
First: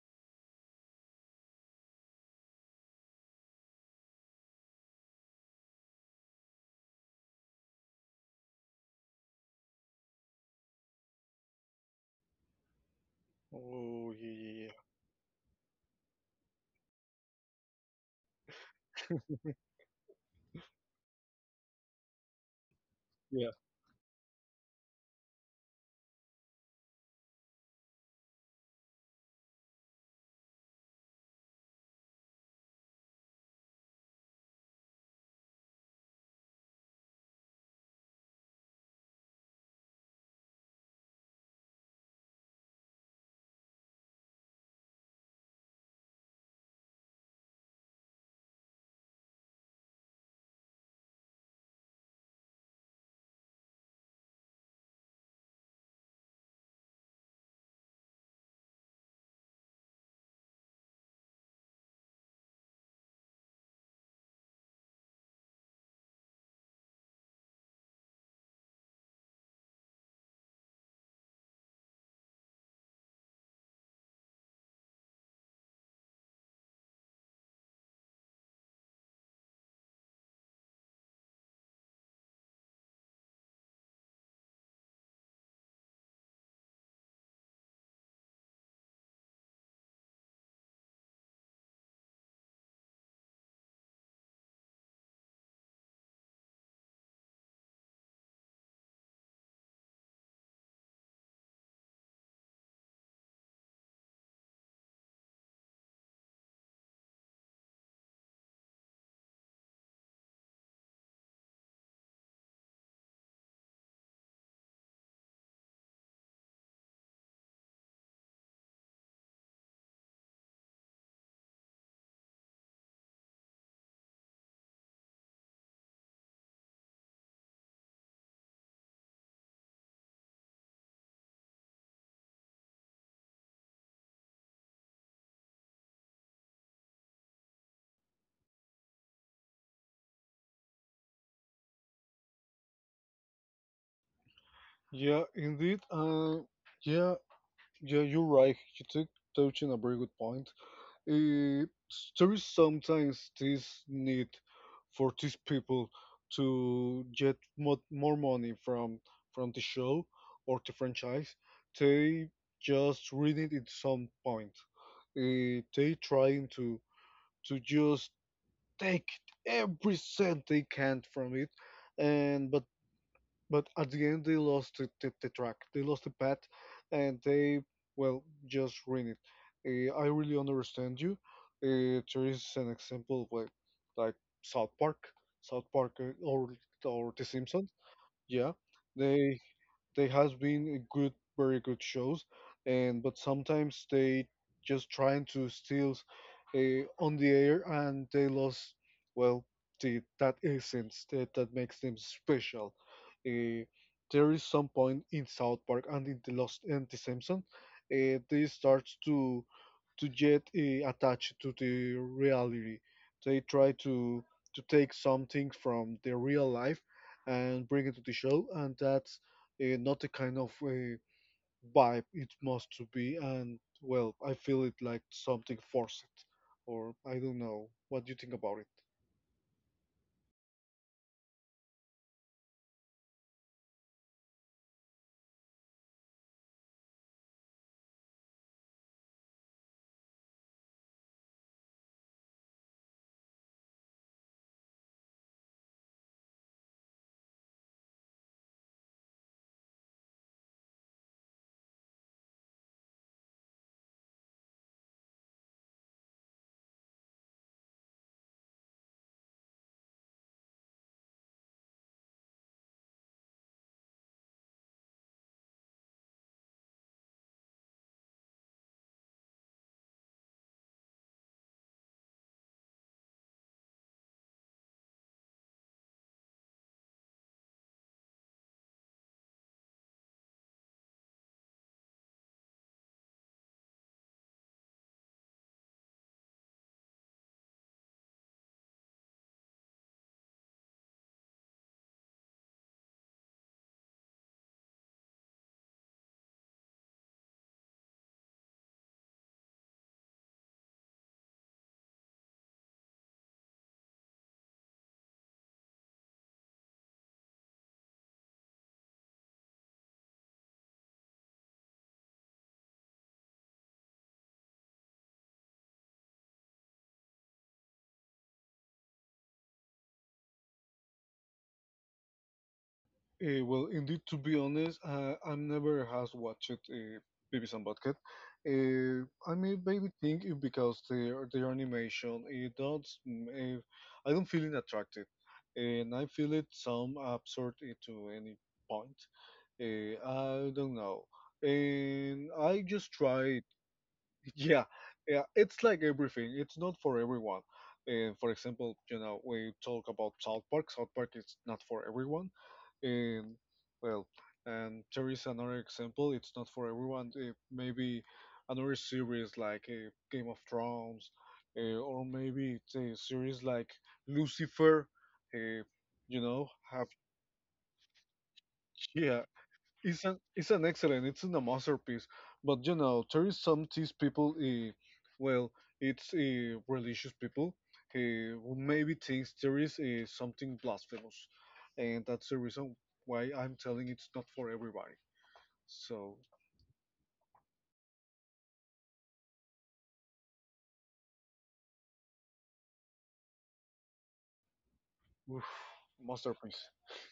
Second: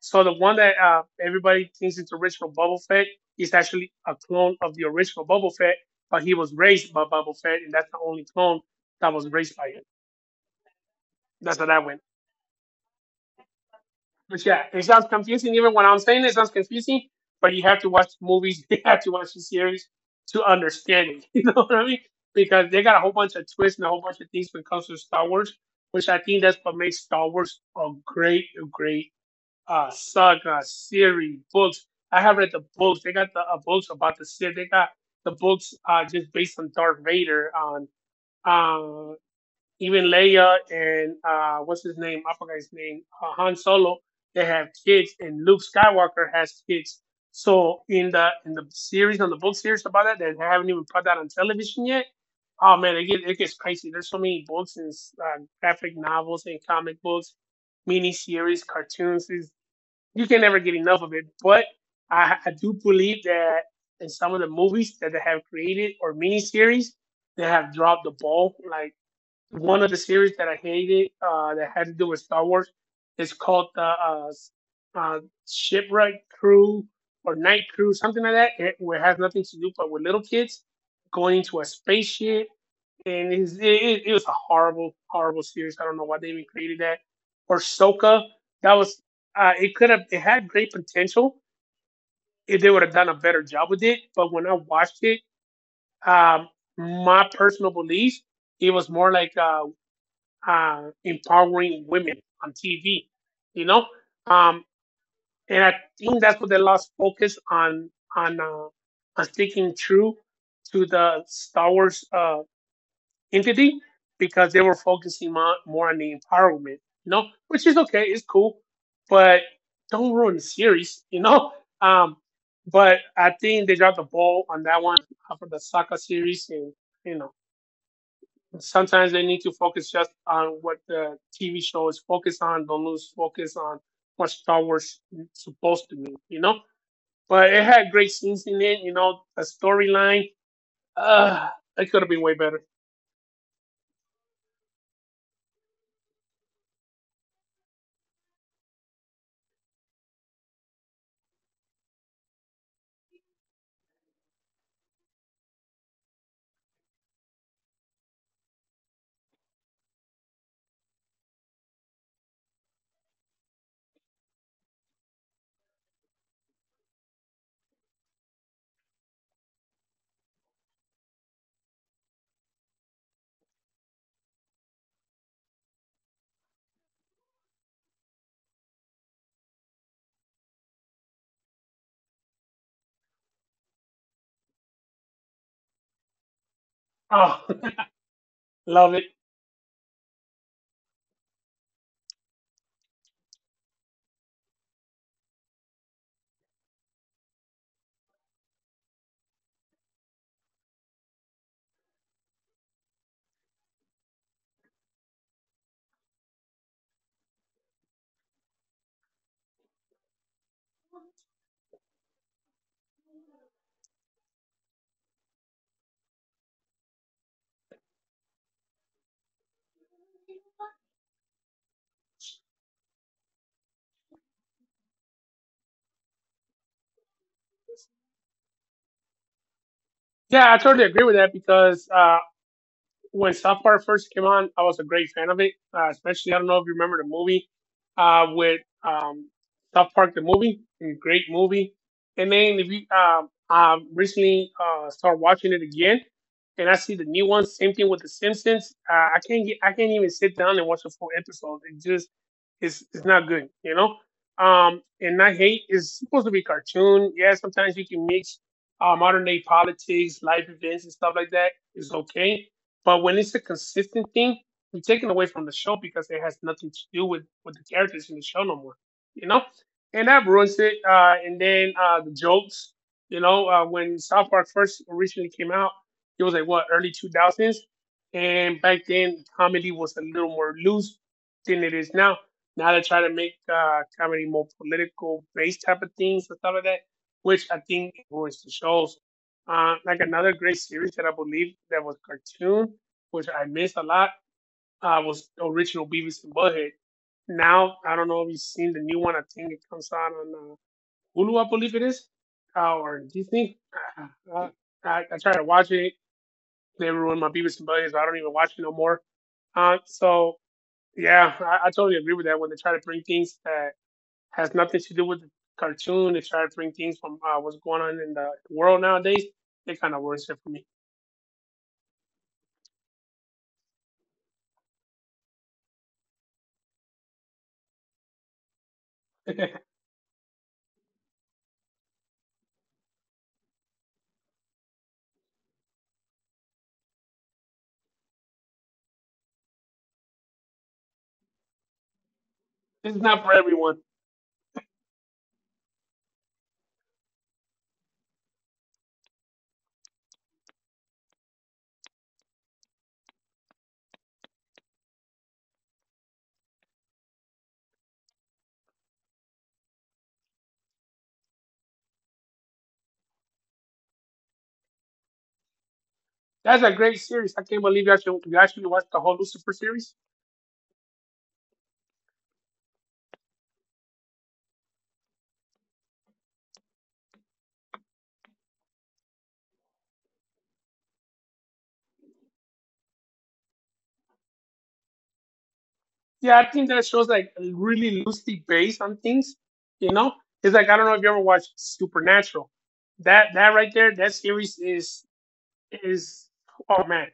S2: so the one that uh, everybody thinks is the original Boba Fett is actually a clone of the original Boba Fett, but he was raised by Boba Fett, and that's the only clone that was raised by him. That's how that went.
S1: Oh yeah,
S2: But yeah,
S1: yeah,
S2: it sounds confusing. Even when I'm saying it, it sounds confusing. But you have to watch movies. *laughs* You have to watch the series to understand it. *laughs* You know what I mean? Because they got a whole bunch of
S1: yeah,
S2: twists and a whole bunch of things when it comes to Star Wars, which I think that's what makes Star Wars a great, a great uh, saga, series, books. I have read the books. They got the uh, books about the Sith. They got the books uh, just based on Darth Vader, on uh. Even Leia and uh, what's his name? I forgot his name. Uh, Han Solo. They have kids, and Luke Skywalker has kids. So in the in the series, on the book series about that, they haven't even put that on television yet. Oh man, it gets it gets crazy. There's so many books and uh, graphic novels and comic books, mini series, cartoons. It's- You can never get enough of it. But I, I do believe that in some of the movies that they have created or miniseries, they have dropped the ball. Like one of the series that I hated uh, that had to do with Star Wars is called the uh, uh, Shipwreck Crew or Night Crew, something like that. It, it has nothing to do but with little kids going into a spaceship, and it, is- it, it was a horrible, horrible series. I don't know why they even created that. Or Soka, that was uh, it could have it had great potential if they would have done a better job with it. But when I watched it, um, my personal belief it was more like uh, uh, empowering women on T V, you know. Um, and I think that's what they lost focus on on uh, on sticking true to the Star Wars uh, entity because they were focusing more more on the empowerment, you know, which is okay, it's cool, but don't ruin the series, you know. *laughs* Um, but I think they dropped the ball on that one uh, for the Sokka series, and you know. Sometimes they need to focus just on what the T V show is focused on. Don't lose focus on what Star Wars is supposed to mean, you know? But it had great scenes in it, you know, a storyline. Uh, it could have been way better.
S1: yeah. Indeed. Uh, yeah, yeah. You're right. You took touching a very good point. Uh, there is sometimes this need for these people to get mo- more money from from the show or the franchise. They just read it at some point. Uh, they trying to to just take every cent they can from it, and but but at the end, they lost the, the, the track. They lost the path, and they, well, just ruined it. Uh, I really understand you. Uh, there is an example of, like, like South Park, South Park, uh, or or The
S2: Oh,
S1: Simpsons. Yeah,
S2: *laughs* love it.
S1: they they has been a good, very good shows, and but sometimes they just trying to steal uh, on the air and they lost. Well, the, that essence that, that makes them special. Uh, there is some point in South Park and in the Lost and the Simpsons, uh, they start to to get uh, attached to the reality. They try to to take something from the real life and bring it to the show, and that uh, not the kind of uh, vibe it must to be, and, well, I feel it like something forced, or I don't know what do you think about it.
S2: Yeah, I totally agree with that because uh, when South Park first came on, I was a great fan of it. Uh, especially, I don't know if you remember the movie uh, with um, South Park, the movie, great movie. And then if you um, I recently uh, started watching it again, and I see the new ones. Same thing with the Simpsons. Uh, I can't get, I can't even sit down and watch a full episode. It just it's it's not good, you know. Um, and I hate it's supposed to be a cartoon. Yeah, sometimes you can mix uh, modern day politics, life events, and stuff like that. It's okay. But when it's a consistent thing, you're taken away from the show because it has nothing to do with, with the characters in the show no more, you know? And that ruins it. Uh, and then uh, the jokes, you know, uh, when South Park first originally came out, it was like, what, early two thousands? And back then, comedy was a little more loose than it is now. Now they try to make uh, comedy more political based type of things and stuff like that, which I think ruins the shows. Uh, like another great series that I believe that was cartoon, which I missed a lot, uh, was the original Beavis and Butthead. Now I don't know if you've seen the new one. I think it comes out on uh, Hulu, I believe it is, uh, or Disney. Uh, uh, I, I tried to watch it. They ruined my Beavis and Butthead, so I don't even watch it no more. Uh, so yeah, I, I totally agree with that. When they try to bring things that has nothing to do with the cartoon, they try to bring things from uh, what's going on in the world nowadays. They kind of worse it for me.
S1: Uh, well indeed, to be honest, uh, I never has watched uh, Beavis and Butthead. uh, I mean,
S2: *laughs*
S1: maybe think it because their their animation it don't, uh, I don't feel it attractive, and I feel it some absurd uh, to any point. uh, I don't know. And I just
S2: This is not for
S1: try.
S2: everyone.
S1: Yeah, yeah, it's like everything. It's not for everyone. Uh, for example, you know, we talk about South Park. South Park is not for everyone. And, well, and there is another example. It's not for everyone. Uh, maybe another series like uh, Game of Thrones, uh, or maybe it's a series like Lucifer. Uh, you know,
S2: That's a
S1: have
S2: great series. I can't believe you actually, you actually watched the whole
S1: yeah,
S2: Lucifer series.
S1: it's an it's an excellent. It's in a masterpiece. But you know, there is some these people. Uh, well, it's uh, religious people, eh, who maybe thinks there is uh, something blasphemous, and that's the reason why I'm telling it's not for everybody. So,
S2: Yeah, I think that shows like really loosely based on things. You know, it's like I don't know if you ever watched Supernatural. That that right there, that series is
S1: oof,
S2: is
S1: masterpiece.
S2: oh man,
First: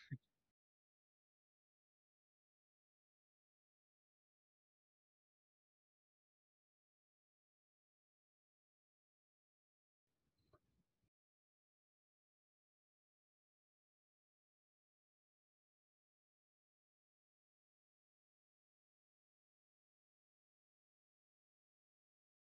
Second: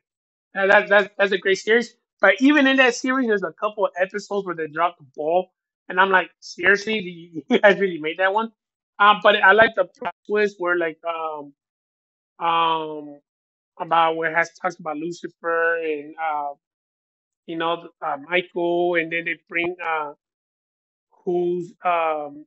S2: that, that, that's that's a great series. But even in that series, there's a couple of episodes where they drop the ball, and I'm like, seriously, you *laughs* guys really made that one. Um, but I like the plot twist where like um um about where it has talks about Lucifer and uh, you know uh, Michael, and then they bring uh, who's um,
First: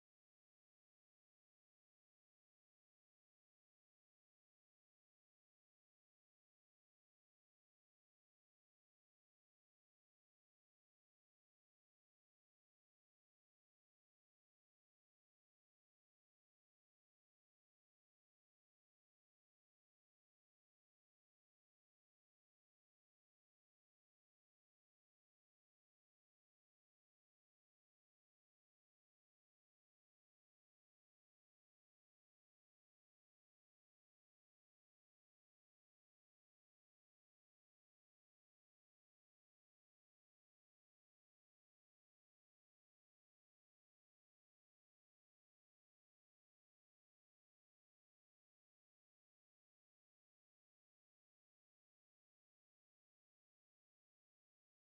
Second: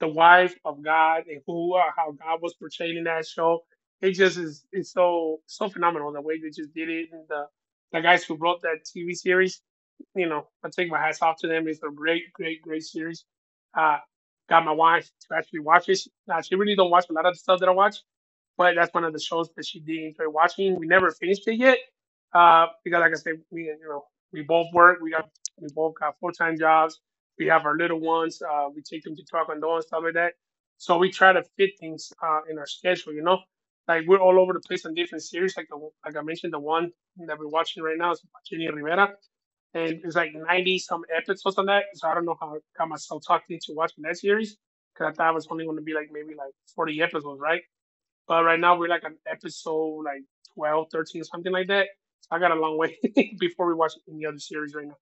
S2: the wife of God and who uh, how God was portrayed in that show. It just is it's so so phenomenal the way they just did it and the the guys who wrote that T V series. You know, I take my hats off to them. It's a great, great, great series. Uh, got my wife to actually watch it. She, now she really don't watch a lot of the stuff that I watch, but that's one of the shows that she did enjoy watching. We never finished it yet uh, because, like I said, we you know we both work. We got we both got full time jobs. We have our little ones. Uh, we take them to taekwondo and stuff like that. So we try to fit things uh, in our schedule. You know, like we're all over the place on different series. Like the, like I mentioned, the one that we're watching right now is Jenny Rivera, and it's like ninety some episodes on that. So I don't know how I got myself talked into watching that series because I thought it was only going to be like maybe like forty episodes, right? But right now we're like on episode like twelve, thirteen, or something like that. So I got a long way *laughs* before we watch any other series right now.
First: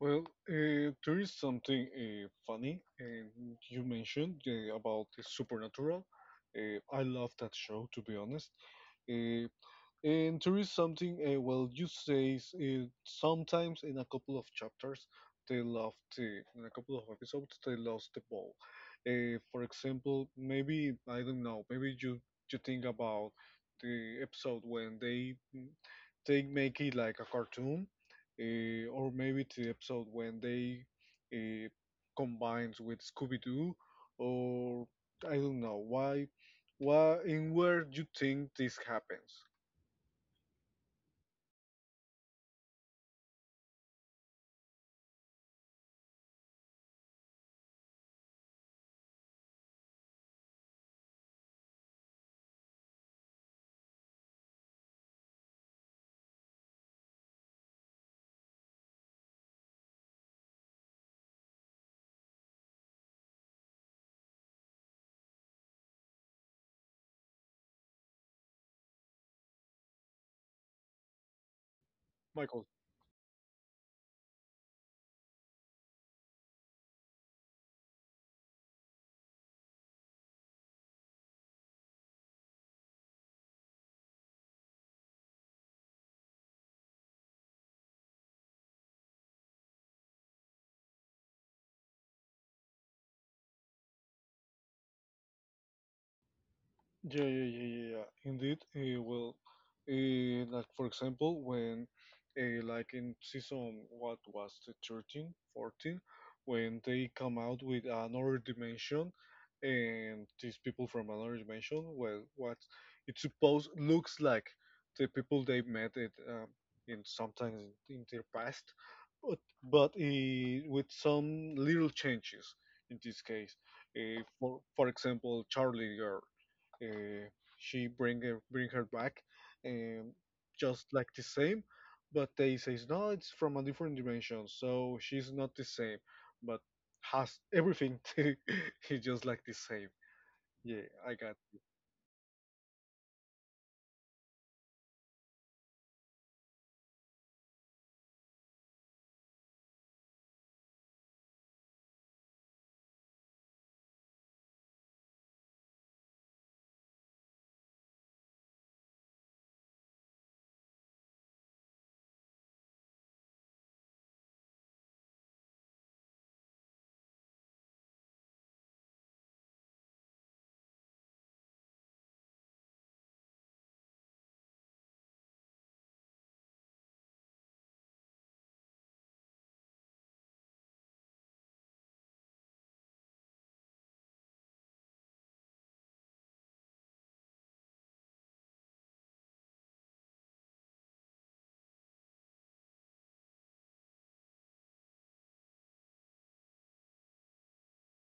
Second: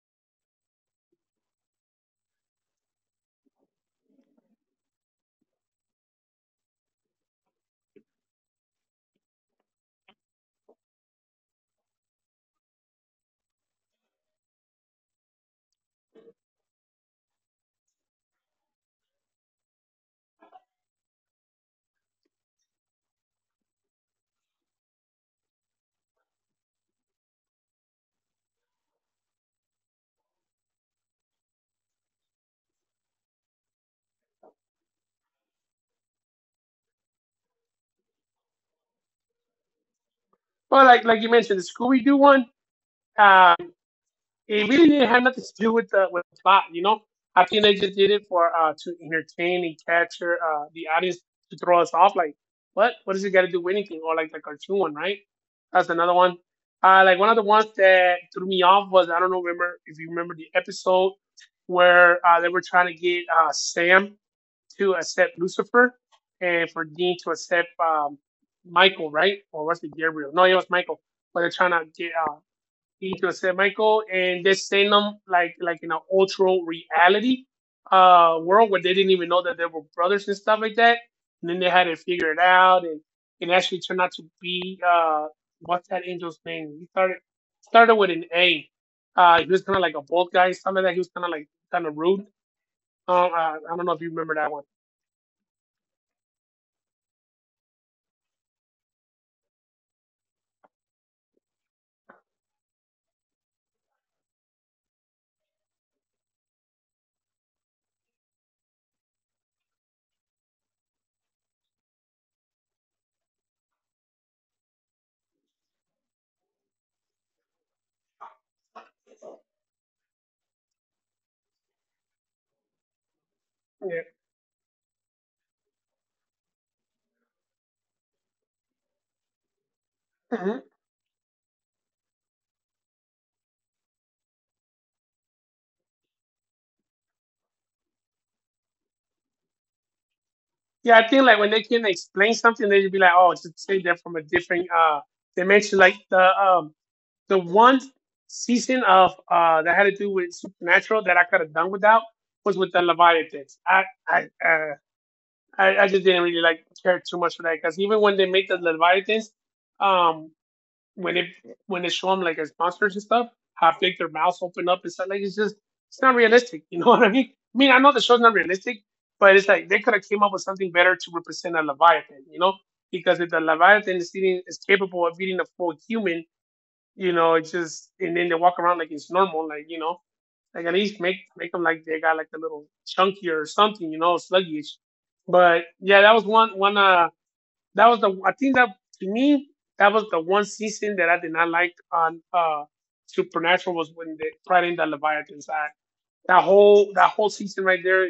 S1: Well, uh, there is something uh, funny uh, you mentioned uh, about the Supernatural. Uh, I love that show, to be honest. Uh, And there is something, uh, well, you say s- uh, sometimes in a couple of chapters they love the, in a couple of episodes they lost the ball. Uh, for example, maybe I don't know, maybe you you think about the episode when they mm, they make it like a cartoon, uh, or maybe the episode when they uh, combines with Scooby Doo, or I don't know why, why and where you think this happens.
S2: But like like you mentioned, the Scooby Doo one, uh, it really didn't have nothing to do with the with the plot, you know. I think they just did it for uh to entertain and capture uh the audience to throw us off. Like, what what does it got to do with anything? Or like the cartoon one, right? That's another one. Uh, like one of the ones that threw me off was I don't know remember if you remember the episode where uh, they were trying to get uh, Sam to accept Lucifer, and for Dean to accept um, Michael, right? Or was it Gabriel? No, it was Michael. But they're trying to get uh,
S1: Michael.
S2: Dean to accept Michael, and they send them like like in an ultra reality uh, world where they didn't even know that they were brothers and stuff like that. And then they had to figure it out, and it actually turned out to be uh, what's that angel's name? He started started with an A. Uh, he was kind of like a bold guy, something like that. He was kind of like kind of rude. Um, uh, I don't know if you remember that one.
S1: Yeah, yeah, yeah, yeah, yeah. Indeed. Uh, well, uh, like for example, when uh, like in season, what was the thirteen, fourteen, when they come out with another dimension, and these people from another dimension, well, what it suppose looks like the people they met it um, in sometimes in, in their past, but but uh, with some little changes in this case.
S2: Yeah.
S1: Uh, for for example, Charlie Girl. uh, she bring her, bring her back um,
S2: Hmm.
S1: just like the same, but they says no, it's from a different dimension, so she's not the same, but has everything *laughs* to, it's just like the same. yeah
S2: Yeah, I
S1: i
S2: think
S1: got
S2: like when they can explain something, they should be like, "Oh, just take that from a different uh dimension." Like the um the one season of uh that had to do with supernatural that I could have done without was with the Leviathans. I I uh, I, I just didn't really like care too much for that, because even when they make the Leviathans, um when it when they show them like as monsters and stuff, half like their mouths open up and stuff. Like it's just it's not realistic. You know *laughs* what I mean? I mean, I know the show's not realistic, but it's like they could have came up with something better to represent a leviathan. You know, because if the leviathan is eating is capable of eating a full human, you know, it's just and then they walk around like it's normal, like you know, like at least make make them like they got like a little chunkier or something, you know, sluggish. But yeah, that was one one uh that was the I think that to me that was the one season that I did not like on uh Supernatural, was when they brought in the Leviathan side. That whole that whole season right there,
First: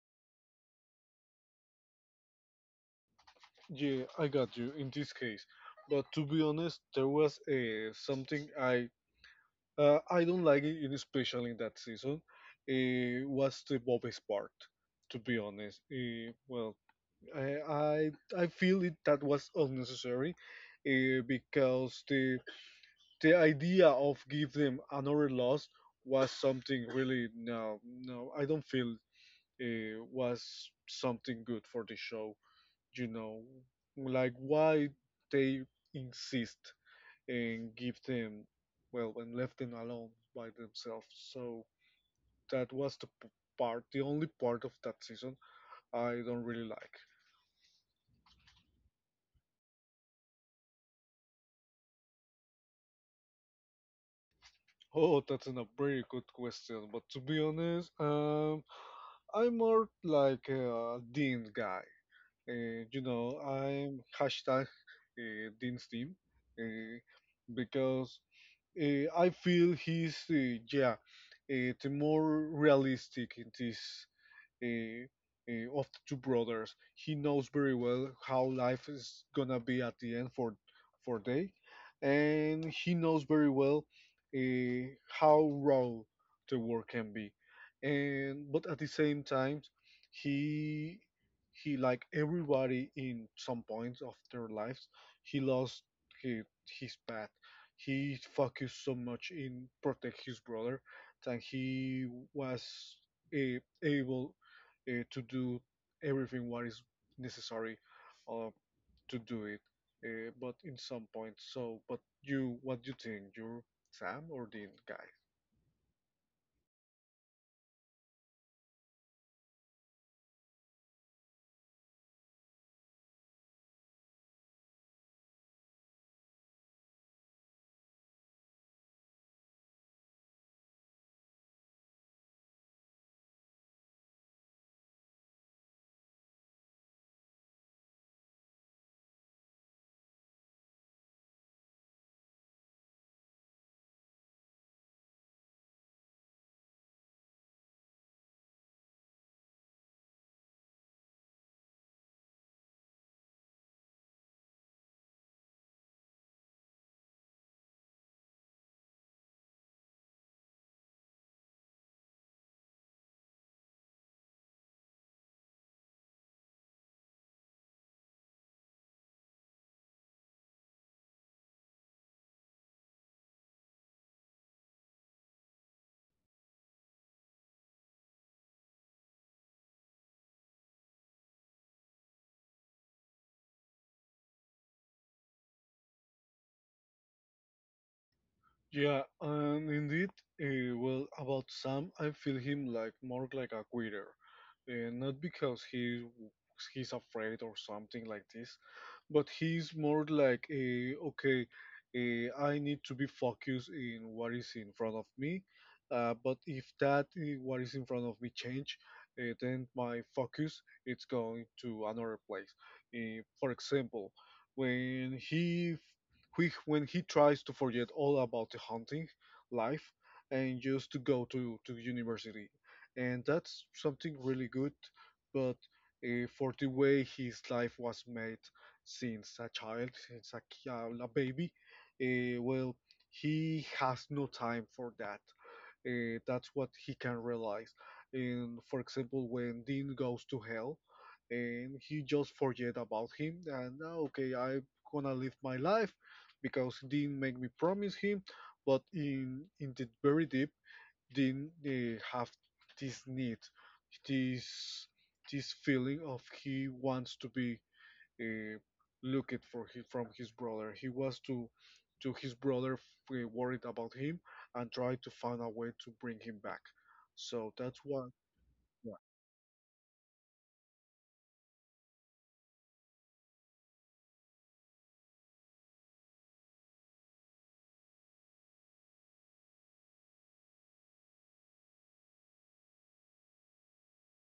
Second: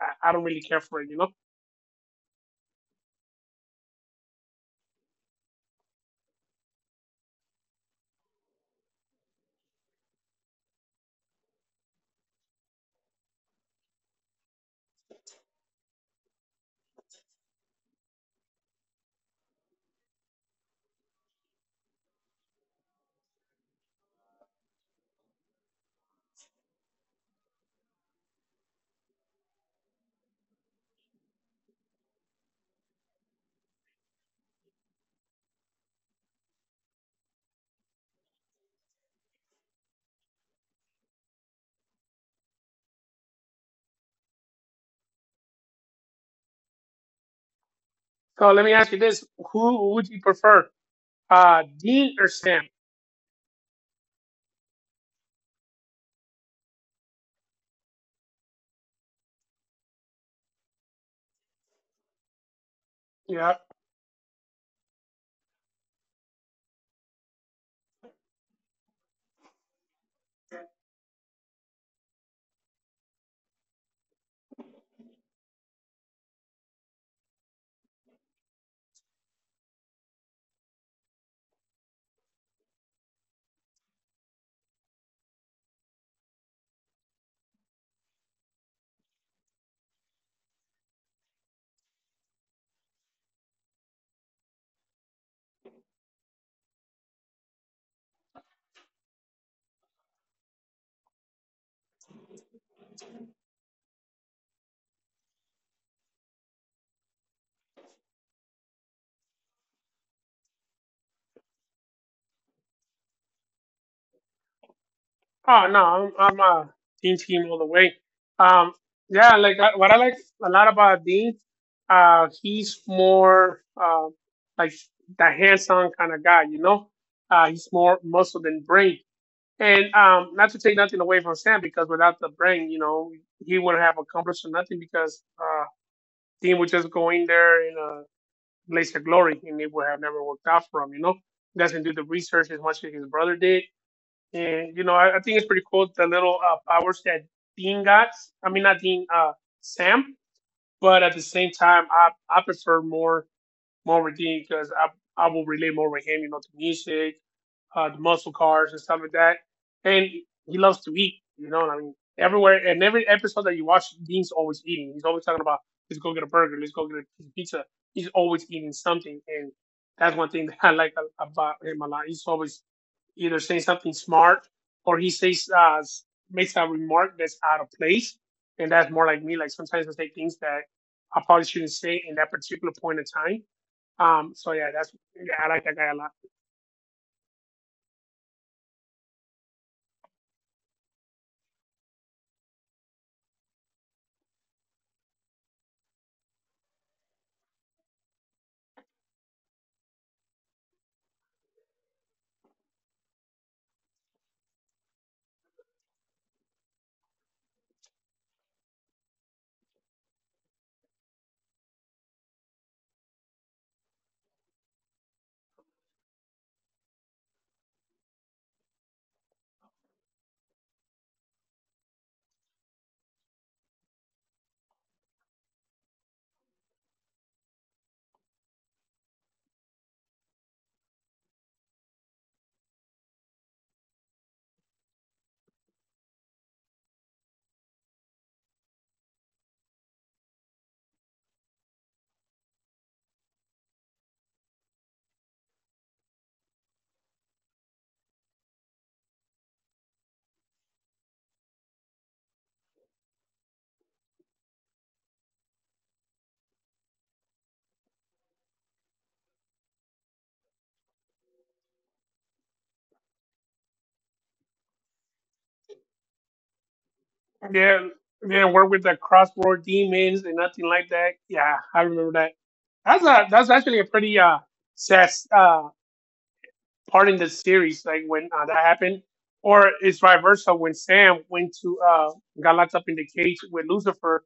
S2: I, I don't really care for it, you know.
S1: yeah i got you in this case. But to be honest, there was uh, something i uh, i don't like it in- especially in that season. Uh, was the Bobby's part, to be honest. Uh, well, I I I feel it, that was unnecessary, uh, because the the idea of give them another loss was something really, no no I don't feel uh, was something good for the show. You know, like why they insist and give them, well, and left them alone by themselves. So that was the p- part, the only part of that season I don't really like.
S2: So let me ask you this: who would you prefer, uh, Dean or Sam?
S1: Oh, that's an- a very good question. But to be honest, um, I'm more like a Dean guy. Uh, you know,
S2: Yeah.
S1: I'm hashtag uh, Dean's team, uh, because uh, I feel he's, uh, yeah uh, the more realistic in this, uh, uh, of the two brothers. He knows very well how life is gonna be at the end for for they, and he knows very well uh, how raw the work can be. And but at the same time, he he like everybody in some points of their lives, he lost his, his path. He focused so much in protect his brother that he was a, able uh, to do everything what is necessary uh, to do it. Uh, but in some point, so but you, what do you think, you Sam or Dean guy?
S2: Oh no, I'm I'm a team team all the way. Um, yeah, like I, what I like a lot about Dean, uh, he's more uh, like the hands-on kind of guy, you know. Uh, he's more muscle than brain. And um, not to take nothing away from Sam, because without the brain, you know, he wouldn't have accomplished nothing. Because uh, Dean would just go in there in a blaze of glory, and it would have never worked out for him, you know. Doesn't do the research as much as his brother did, and you know, I, I think it's pretty cool the little uh, powers that Dean got. I mean, not Dean, uh, Sam. But at the same time, I I prefer more more with Dean because I I will relate more with him. You know, the music, uh, the muscle cars and stuff like that. And he loves to eat, you know what I mean? Everywhere and every episode that you watch, Dean's always eating. He's always talking about, let's go get a burger, let's go get a pizza. He's always eating something. And that's one thing *laughs* that I like about him a lot. He's always either saying something smart or he says, uh, makes a remark that's out of place. And that's more like me. Like sometimes I say things that I probably shouldn't say in that particular point in time. Um, so yeah, that's, yeah, I like that guy a lot.
S1: Yeah, and indeed, uh, well, about Sam, I feel him like more like a quitter, uh, not because he he's afraid or something like this, but he's more like a okay, eh, I need to be focused in what is in front of me, uh, but if that eh, what is in front of me change, uh, then my focus it's going to another place. Eh, for example, when he he, when he tries to forget all about the hunting life and just to go to, to university. And that's something really good, but uh, for the way his life was made since a child, since a, ki- a baby, uh, well, he has no time for that. Uh, that's what he can realize. And for example, when Dean goes to hell, and he just forget about him, and, "Ah, okay, I'm gonna live my life because Dean make me promise him." But in in the very deep, Dean uh, have this need, this this feeling of he wants to be uh, looked for his, from his brother. He was to to his brother f- uh, worried about him and tried to find a way to bring him back. So that's
S2: Yeah,
S1: what.
S2: yeah, work with
S1: Yeah,
S2: the crossbow demons and nothing like that. Yeah, I remember that. That's a that's actually a pretty uh sad uh part in the series, like when uh, that happened, or it's vice versa when Sam went to uh got locked up in the cage with Lucifer,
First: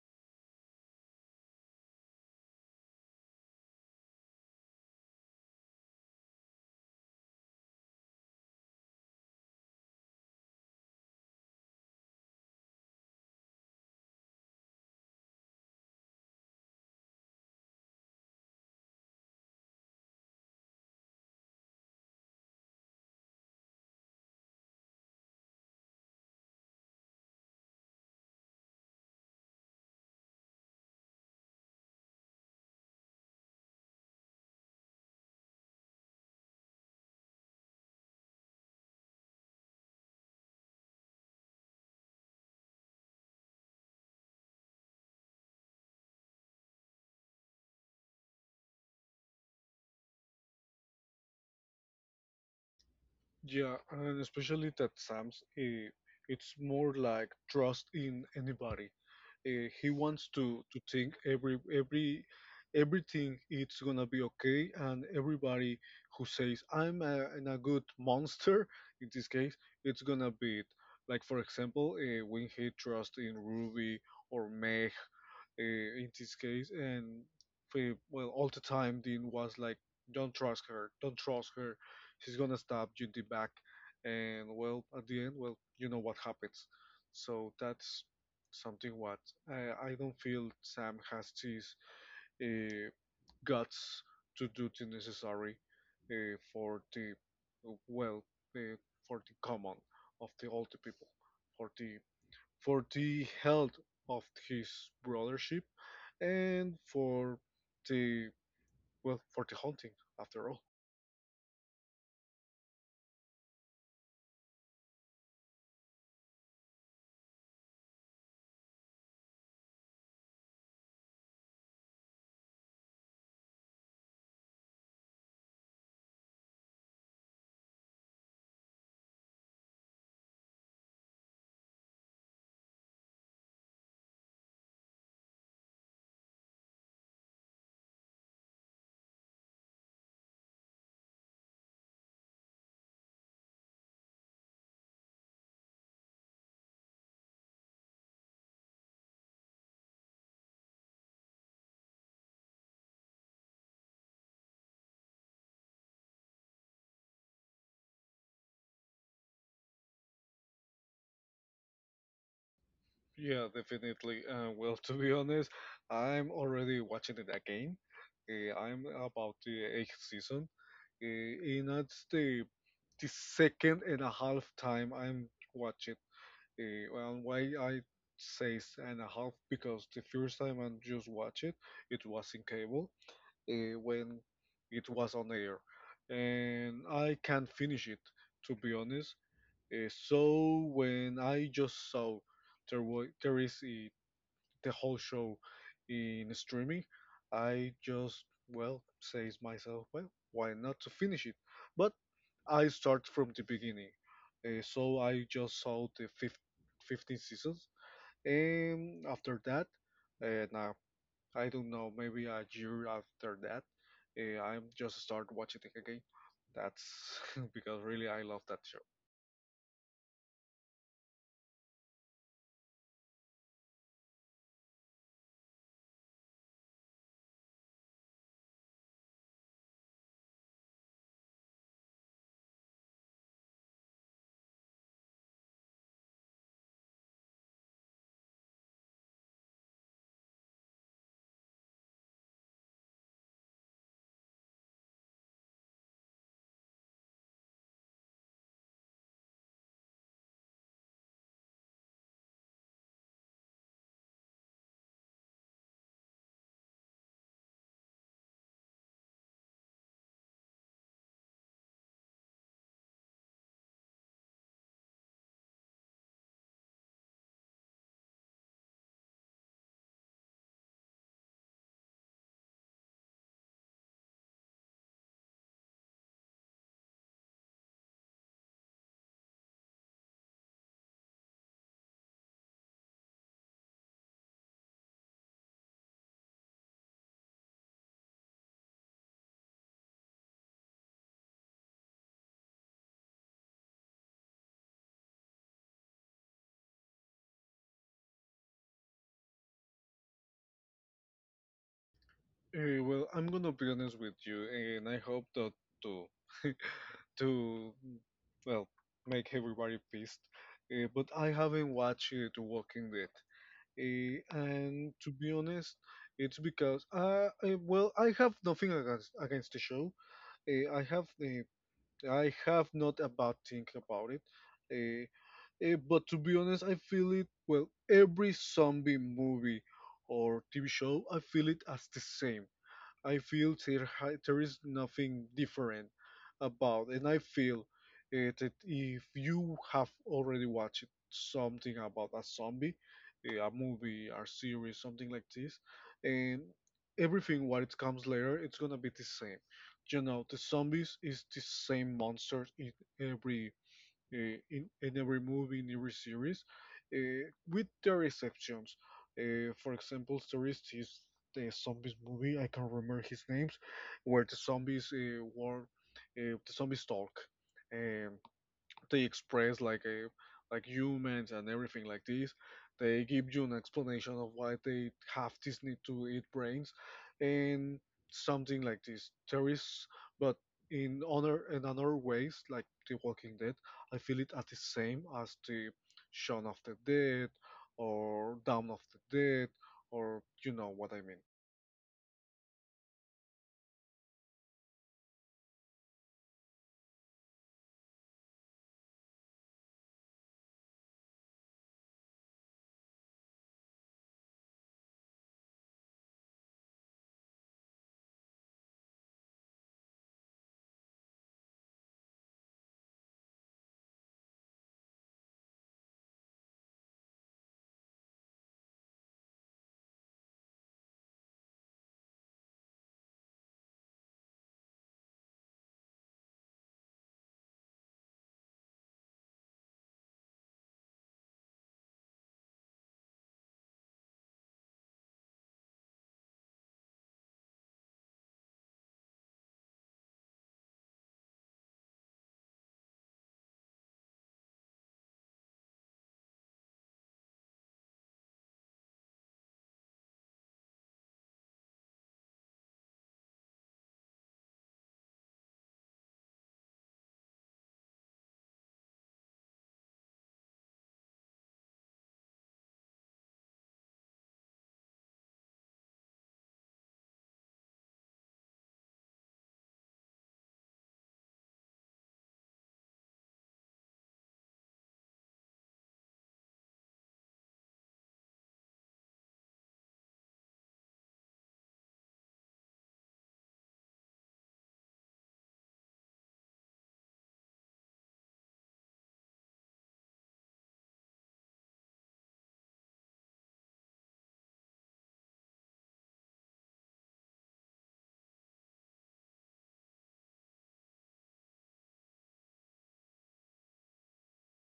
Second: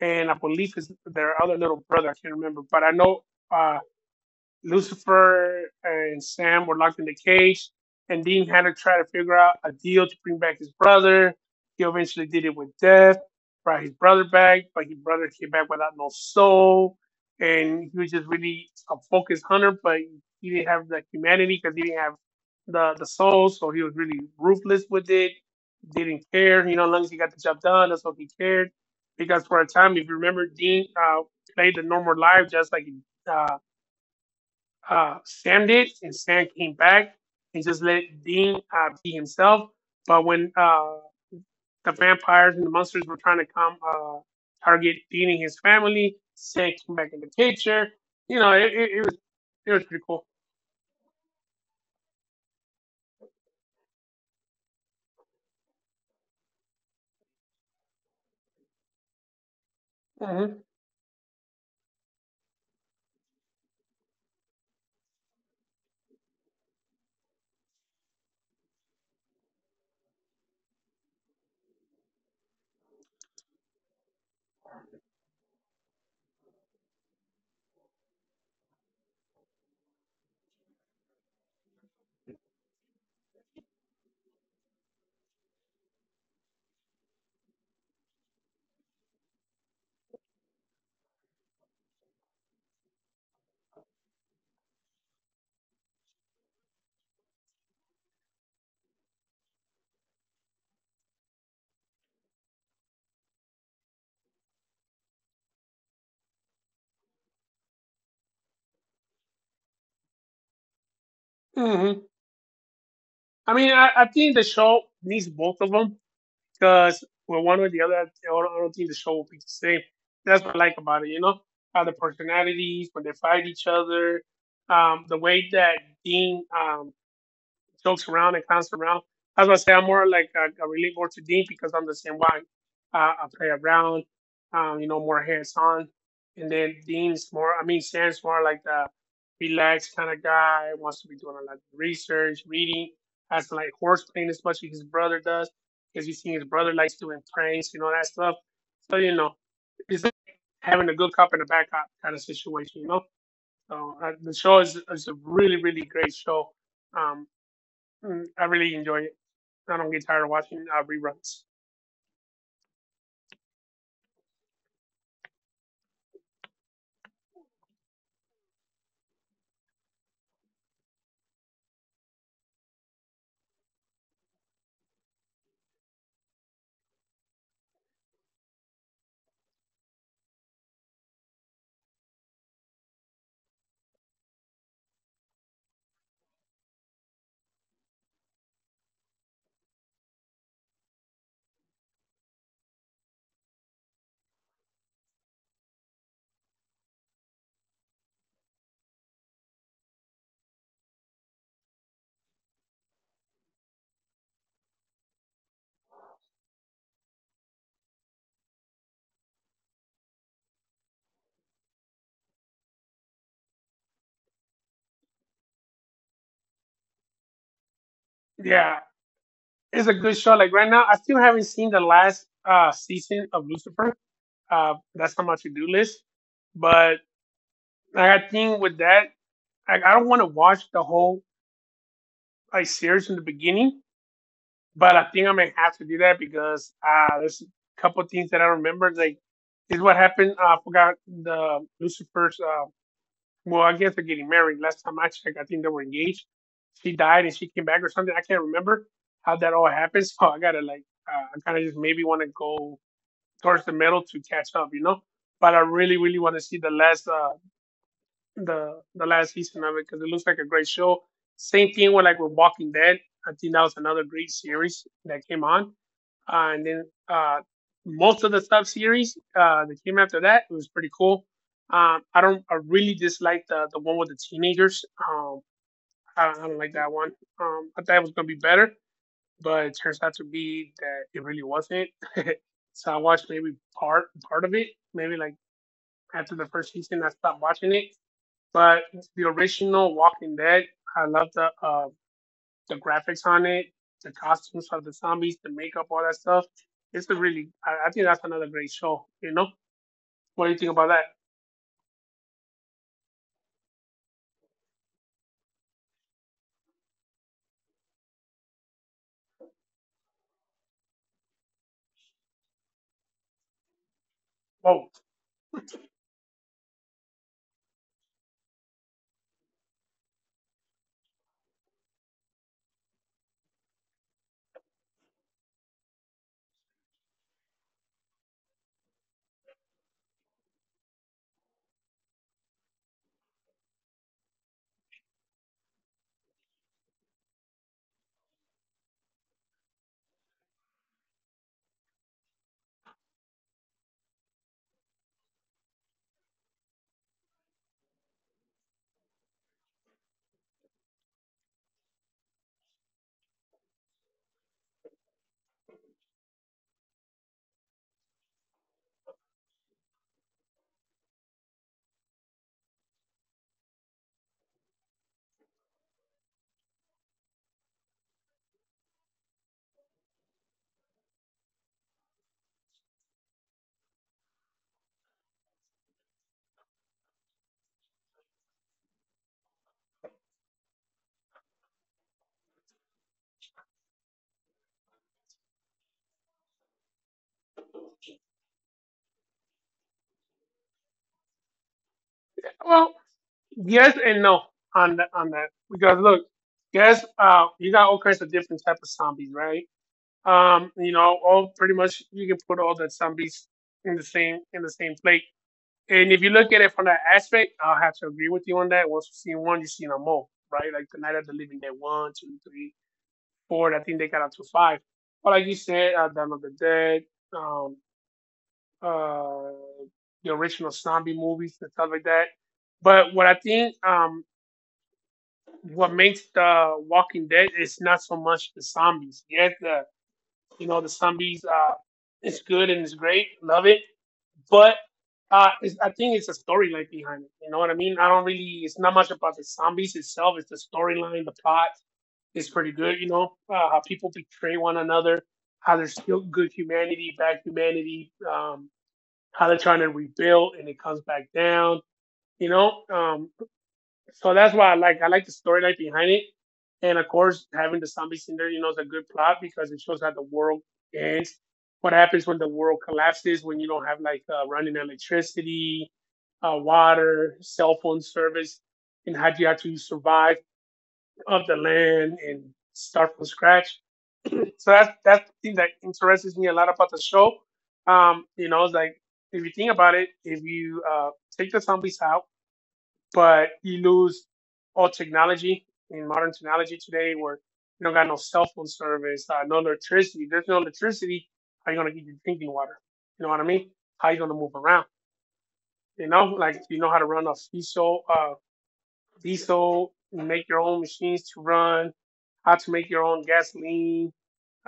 S2: and I believe his their other little brother. I can't remember, but I know uh Lucifer and Sam were locked in the cage, and Dean had to try to figure out a deal to bring back his brother. He eventually did it with Death, brought his brother back, but his brother came back without no soul, and he was just really a focused hunter, but he didn't have the humanity because he didn't have the the soul, so he was really ruthless with it. Didn't care, you know, as long as he got the job done, that's all he cared. Because for a time, if you remember, Dean uh, played the normal life just like uh, uh, Sam did, and Sam came back and just let Dean uh, be himself. But when uh, the vampires and the monsters were trying to come uh, target Dean and his family, Sam came back in the picture. You know, it, it, it was it was pretty cool.
S1: yeah, and especially that Sam's. Uh, it's more like trust in anybody. Uh, he wants
S2: Hmm.
S1: to to think every every everything it's gonna be okay, and everybody who says I'm a, an a good monster in this case, it's gonna be it. Like for example, uh, when he trusts in Ruby or Meg uh, in this case, and we, well, all the time Dean was like, "Don't trust her, don't trust her, she's gonna stab you in the back," and well, at the end, well, you know what happens. So that's something what I, I don't feel Sam has these uh, guts to do the necessary uh, for the well, uh, for the common of the all the people, for the for the health of his brothership and for the well for the hunting after all.
S2: Hmm. I mean, I, I think the show needs both of them, because well, one or the other, I don't, I don't think the show will be the same. That's what I like about it, you know, how the personalities when they fight each other, um, the way that Dean um, jokes around and clowns around. As I say, I'm more like a, a relief or to Dean because I'm the same way. Uh, I play around, um, you know, more hands on, and then Dean's more. I mean, Sam's more like the relaxed kind of guy. Wants to be doing a lot of research, reading. Hasn't like horse playing as much as his brother does because you see his brother likes doing pranks, you know that stuff. So you know, it's like having a good cop and a bad cop kind of situation, you know. So uh, the show is, is a really really great show. Um, Mm, I really enjoy it. I don't get tired of watching uh, reruns.
S1: Yeah, definitely. Uh, well, *laughs* to be honest, I'm already watching it again. Uh, I'm about the eighth season, uh, and that's the the second and a half time I'm watching. Uh, well, why I say s- and a half, because the first time I just watched it, it was in cable uh, when it was on air, and I can't finish it, to be honest. Uh, so when I just saw there was there is uh, the whole show in streaming, I just, well, says myself, well, why not to finish it? But I start from the beginning, uh, so I just saw the fif- fifteen seasons, and after that, uh, now I don't know, maybe a year after that, uh, I'm just start watching it again. That's *laughs* because really I love that
S2: Yeah,
S1: show.
S2: it's a good show. Like right now, I still haven't seen the last uh, season of Lucifer. Uh, that's on my to do list. But like, I think with that, like, I don't want to watch the whole like series in the beginning. But I think I may have to do that because uh, there's a couple of things that I remember. Like, is what happened. Uh, I forgot the Lucifer's uh, well, I guess they're getting married. Last time I checked, I think they were engaged. She died and she came back or something. I can't remember how that all happened. *laughs* So I gotta like, uh, I kind of just maybe want to go towards the middle to catch up, you know. But I really, really want to see the last, uh, the the last season of it because it looks like a great show. Same thing with like with Walking Dead. I think that was another great series that came on. Uh, and then uh, most of the sub series uh, that came after that, it was pretty cool. Um, I don't, I really dislike the the one with the teenagers. Um, I don't, I don't like that one. Um, I thought it was gonna be better, but it turns out to be that it really wasn't. *laughs* So I watched maybe part part of it, maybe like after the first season, I stopped watching it. But the original Walking Dead, I love the uh, the graphics on it, the costumes of the zombies, the makeup, all that stuff. It's a really, I, I think that's another great show. You know, what do you think about that?
S1: Eh, well, I'm gonna be honest with you, and I hope that to *laughs* to well make everybody pissed. Eh, but I haven't watched uh, The Walking Dead. Eh,
S2: Oh,
S1: and to be honest, it's because uh, I, well I have nothing against against the show. Eh, I have eh, I have not a bad thing about it. Eh, Eh, but to be honest, I feel it, well, every zombie movie or T V show, I feel it as the same. I feel there, ha- there is nothing different about, and I feel uh, that if you have already watched something about a zombie, eh, a movie, or series, something like this, and everything what it comes later, it's gonna be the same. You know, the zombies is the same monsters in every, uh, in, in every movie, in every series, uh, with their exceptions. Uh, for example, series is the zombies movie. I can't remember his names, where the zombies uh, were uh, the zombies talk. Um, they express like a like humans and everything like this. They give you an explanation of why they have this need to eat brains and something like this. There is, but in other in other ways, like The Walking Dead, I feel it at the same as the Shaun of the Dead or Dawn of the Dead, or you know what I mean.
S2: Well, yes and no on the, on that because look, yes, uh, you got all kinds of different type of zombies, right? Um, you know, all pretty much you can put all the zombies in the same in the same plate. And if you look at it from that aspect, I'll have to agree with you on that. Once you see one, you see them all, right? Like the Night of the Living Dead one, two, three, four. I think they got up to five. But like you said, uh, Dawn of the Dead, um, uh, the original zombie movies and stuff like that. But what I think um, what makes the Walking Dead is not so much the zombies. Yes, the you know the zombies uh, it's good and it's great, love it. But uh, it's, I think it's a storyline behind it. You know what I mean? I don't really. It's not much about the zombies itself. It's the storyline, the plot, is pretty good. You know uh, how people betray one another, how there's still good humanity, bad humanity, um, how they're trying to rebuild and it comes back down. You know, um, so that's why I like I like the storyline behind it, and of course having the zombies in there, you know, is a good plot because it shows how the world ends. What happens when the world collapses when you don't have like uh, running electricity, uh, water, cell phone service, and how do you have to survive off the land and start from scratch. So that's that's the thing that interests me a lot about the show. Um, you know, it's like if you think about it, if you uh, take the zombies out, but you lose all technology in modern technology today, where you don't got no cell phone service, uh, no electricity. There's no electricity. How you gonna get your drinking water? You know what I mean? How you gonna move around? You know, like you know how to run a diesel, uh, diesel, make your own machines to run, how to make your own gasoline,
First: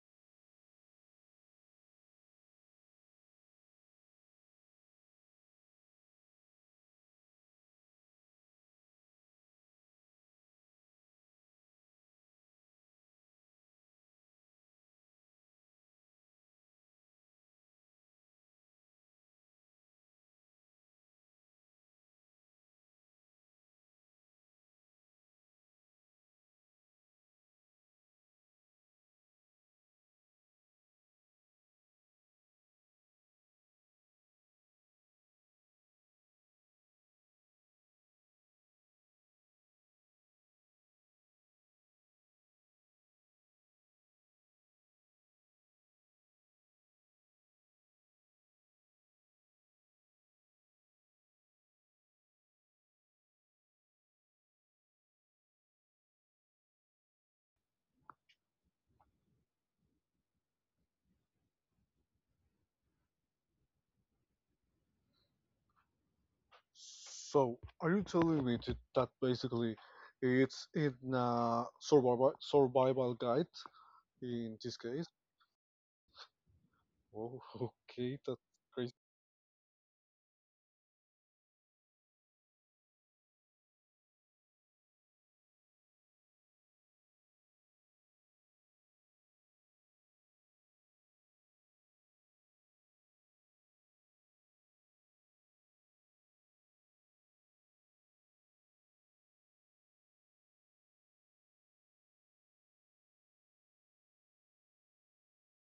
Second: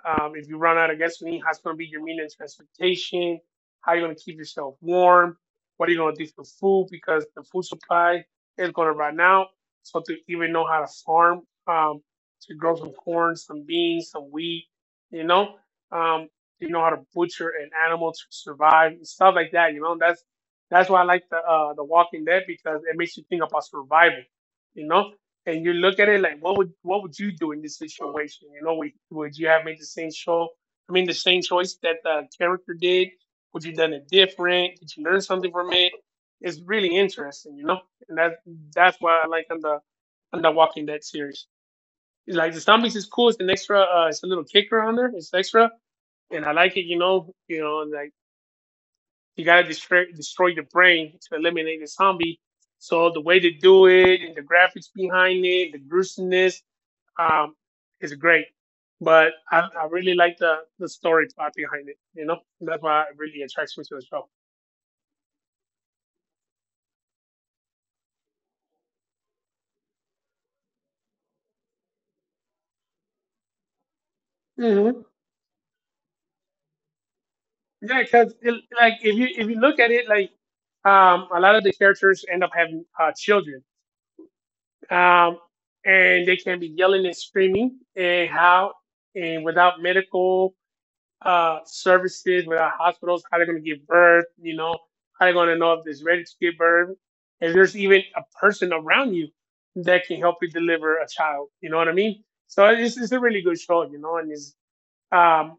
S2: um, if you run out of gasoline, how's going to be your meal and transportation? How are you going to keep yourself warm? What are you going to do for food? Because the food supply is going to run out. So to even know how to farm, um, to grow some corn, some beans, some wheat, you know, um, you know how to butcher an animal to survive and stuff like that. You know, that's that's why I like the uh, the Walking Dead because it makes you think about survival. You know, and you look at it like what would what would you do in this situation? You know, would, would you have made the same show? I mean, the same choice that the character did. Would you done it different? Did you learn something from it? It's really interesting, you know, and that that's why I like on the on the Walking Dead series. It's like the zombies is cool. It's an extra. Uh, it's a little kicker on there. It's extra, and I like it. You know, you know, like you gotta destroy destroy the brain to eliminate the zombie. So the way they do it, and the graphics behind it, the gruesomeness, um, is great. But I, I really like the, the story part behind it, you know? That's why it really attracts me to the show.
S1: So, are you telling me that that basically it's in a survival survival guide in this
S2: Mm-hmm.
S1: case. Oh, *laughs*
S2: Yeah,
S1: okay,
S2: because
S1: that's crazy.
S2: like if you if you look at it, like um, a lot of the characters end up having uh, children, um, and they can be yelling and screaming, and how and without medical uh, services with our hospitals, how they're going to give birth, you know, how they're going to know if it's ready to give birth. If there's even a person around you that can help you deliver a child, you know what I mean? So it's, it's a really good show, you know, and it's, um,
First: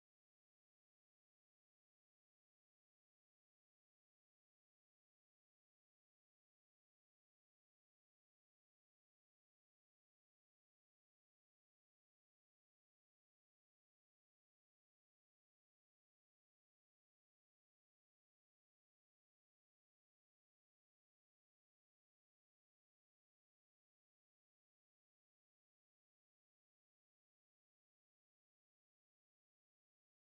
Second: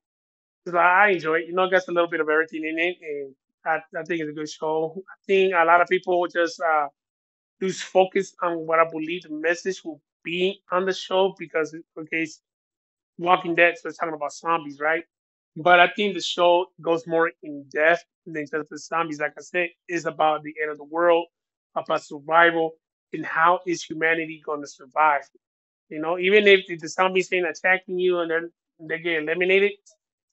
S2: it's like, I enjoy it. You know, it got a little bit of everything in it, and I, I think it's a good show. I think a lot of people just uh, lose focus on what I believe the message will be on the show because, okay, Walking Dead, so it's talking about zombies, right? But I think the show goes more in depth than just the zombies. Like I said, it's about the end of the world, about survival, and how is humanity going to survive? You know, even if the zombies ain't attacking you and then they get eliminated,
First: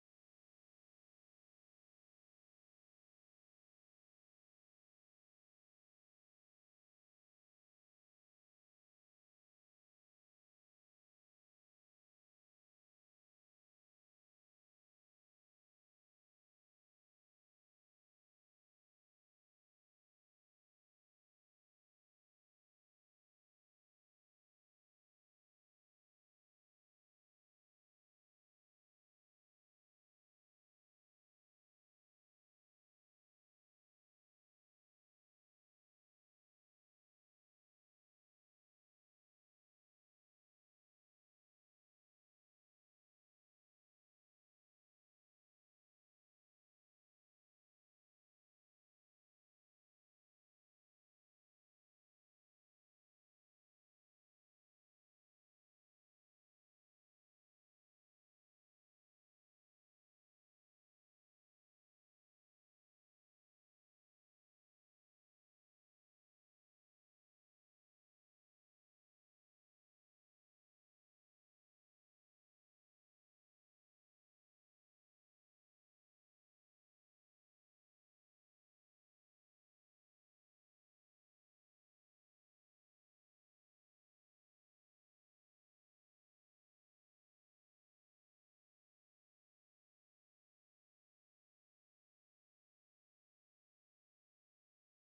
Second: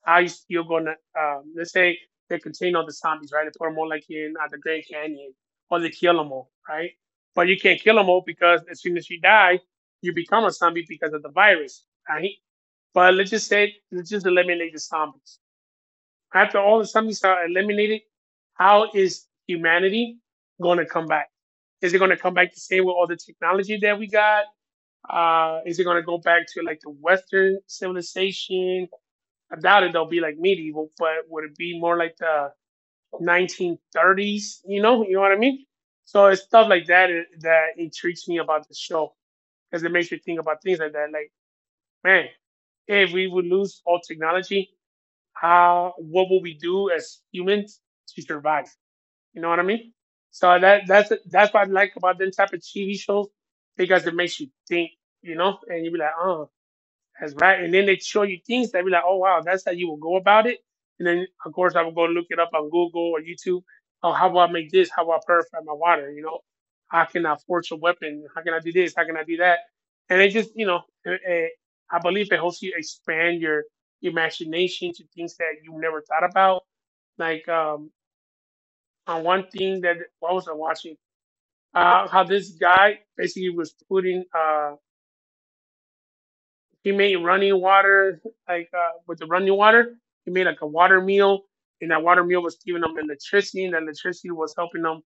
S2: how are you still going to, um, let's say they contain all the zombies, right? They put them all like in uh, the Grand Canyon, or they kill them all, right? But you can't kill them all because as soon as you die, you become a zombie because of the virus. I, but let's just say, let's just eliminate the zombies. After all the zombies are eliminated, how is humanity going to come back? Is it going to come back the same with all the technology that we got? Uh, is it going to go back to like the Western civilization? I doubt it. They'll be like medieval, but would it be more like the nineteen thirties? You know, you know what I mean. So it's stuff like that uh, that intrigues me about the show because it makes you think about things like that. Like, man, hey, if we would lose all technology, how what will we do as humans to survive? You know what I mean? So that that's that's what I like about them type of T V shows because it makes you think, you know, and you be like, oh, that's right. And then they show you things that be like, oh wow, that's how you will go about it. And then of course I will go look it up on Google or YouTube. Oh, how do I make this? How do I purify my water? You know, how can I forge a weapon? How can I do this? How can I do that? And it just, you know, it, it, I believe it helps you expand your imagination to things that you never thought about. Like um, on one thing that what was I watching? Uh, how this guy basically was putting uh, He made running water, like uh, with the running water. He made like a water meal, and that water meal was giving him electricity, and that electricity was helping him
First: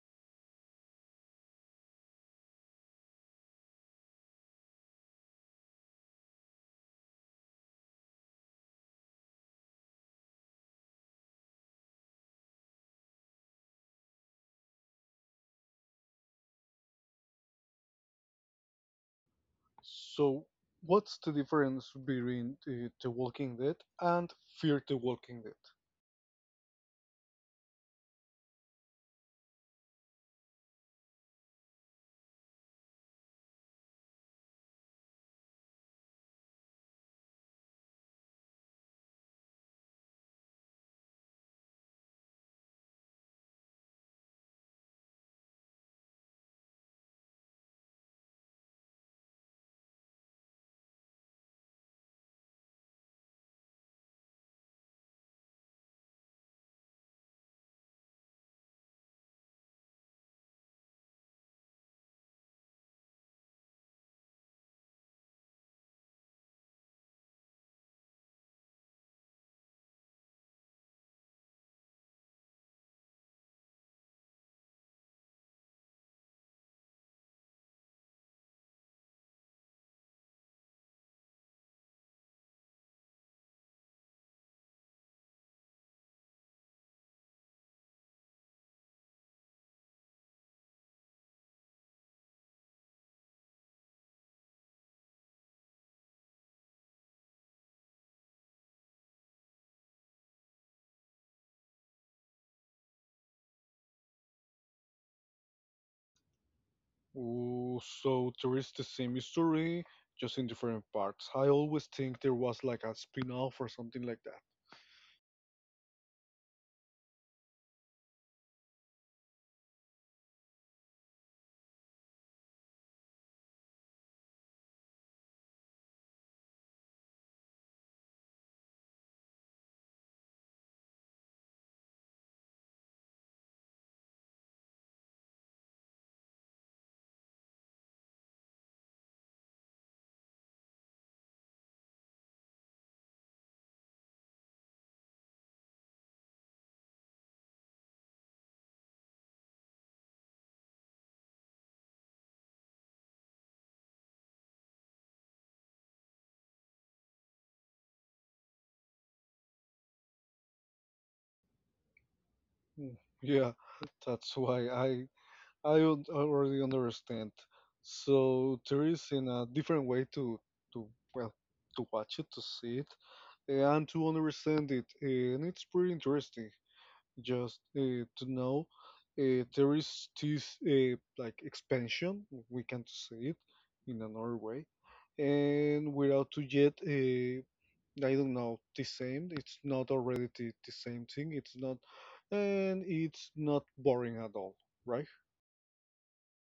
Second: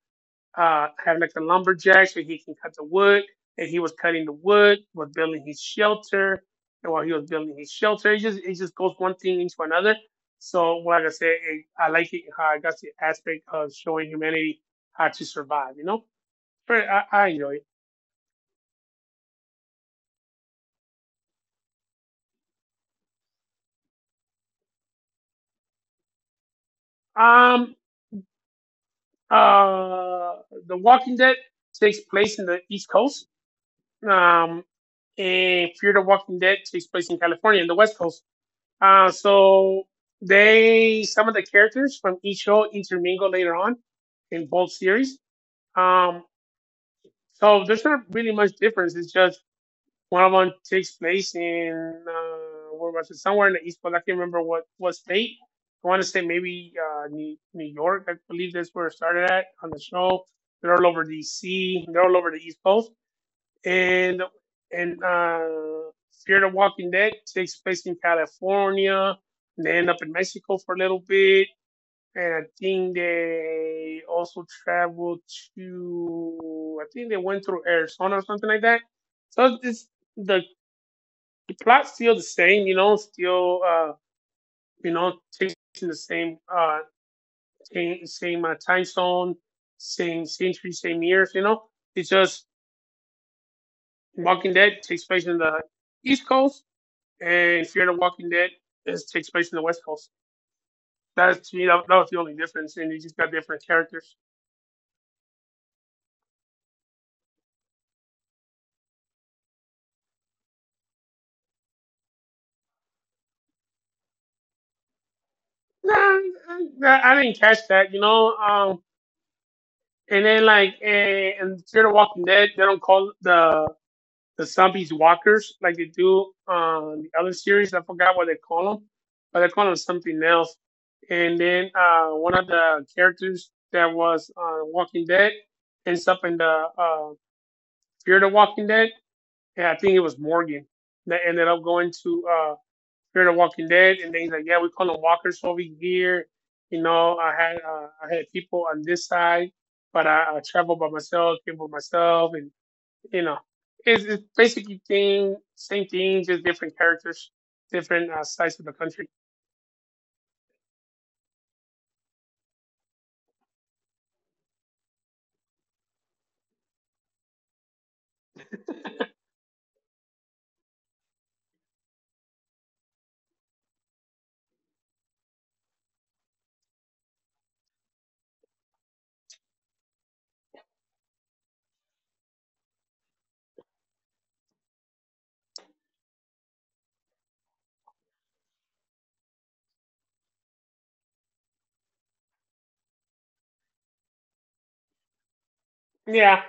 S2: uh, have like a lumberjack so he can cut the wood. And he was cutting the wood, was building his shelter, and while he was building his shelter, it just it just goes one thing into another. So, well, like I said, it, I like it how I got the aspect of showing humanity how to survive. You know, but I, I enjoy it.
S1: So, what's the difference between uh, The Walking Dead and Fear the Walking Dead?
S2: Um, Uh, the Walking Dead takes place in the East Coast, um, and Fear the Walking Dead takes place in California, in the West Coast. Uh, so they some of the characters from each show intermingle later on in both series. Um, so there's not really much difference. It's just one of them takes place in uh, where was it? Somewhere in the East, but I can't remember what what state. I want to say maybe uh, New New York. I believe that's where it started at on the show. They're all over D C. They're all over the East Coast, and and uh, Fear the Walking Dead takes place in California. And they end up in Mexico for a little bit, and I think they also traveled to. I think they went through Arizona or something like that. So it's the the plot's still the same, you know, still uh, you know, chasing the same uh same, same uh, time zone, same century, same years, you know. It's just Walking Dead takes place in the East Coast and Fear the Walking Dead is, takes place in the West Coast. That's to me that, was the only difference and you just got different characters.
S1: Ooh, so there is the same story, just in different parts. I always think there was like a spin-off or something like that.
S2: Nah, I, I didn't catch that, you know. Um and then like eh, in Fear the Walking Dead, they don't call the the zombies walkers like they do on uh, the other series. I forgot what they call them, but they call them something else. And then uh, one of the characters that was on uh, Walking Dead ends up in the uh, Fear the Walking Dead, and I think it was Morgan that ended up going to uh, Fear the Walking Dead, and then he's like, "Yeah, we call them walkers over here." You know, I had uh, I had people on this side, but I, I traveled by myself, came by myself, and you know, it's, it's basically thing, same thing, just different characters, different uh, sides of the country.
S1: Mm. Yeah, that's why I I un- already understand. So there is in a different way to to well to watch it, to see it, and to understand it, and it's pretty interesting. Just uh, to know, uh, there is this uh, like expansion we can see it in another way, and without to yet uh, I don't know the same. It's not already the, the same thing. It's not, and it's not boring at all, right?
S2: Yeah,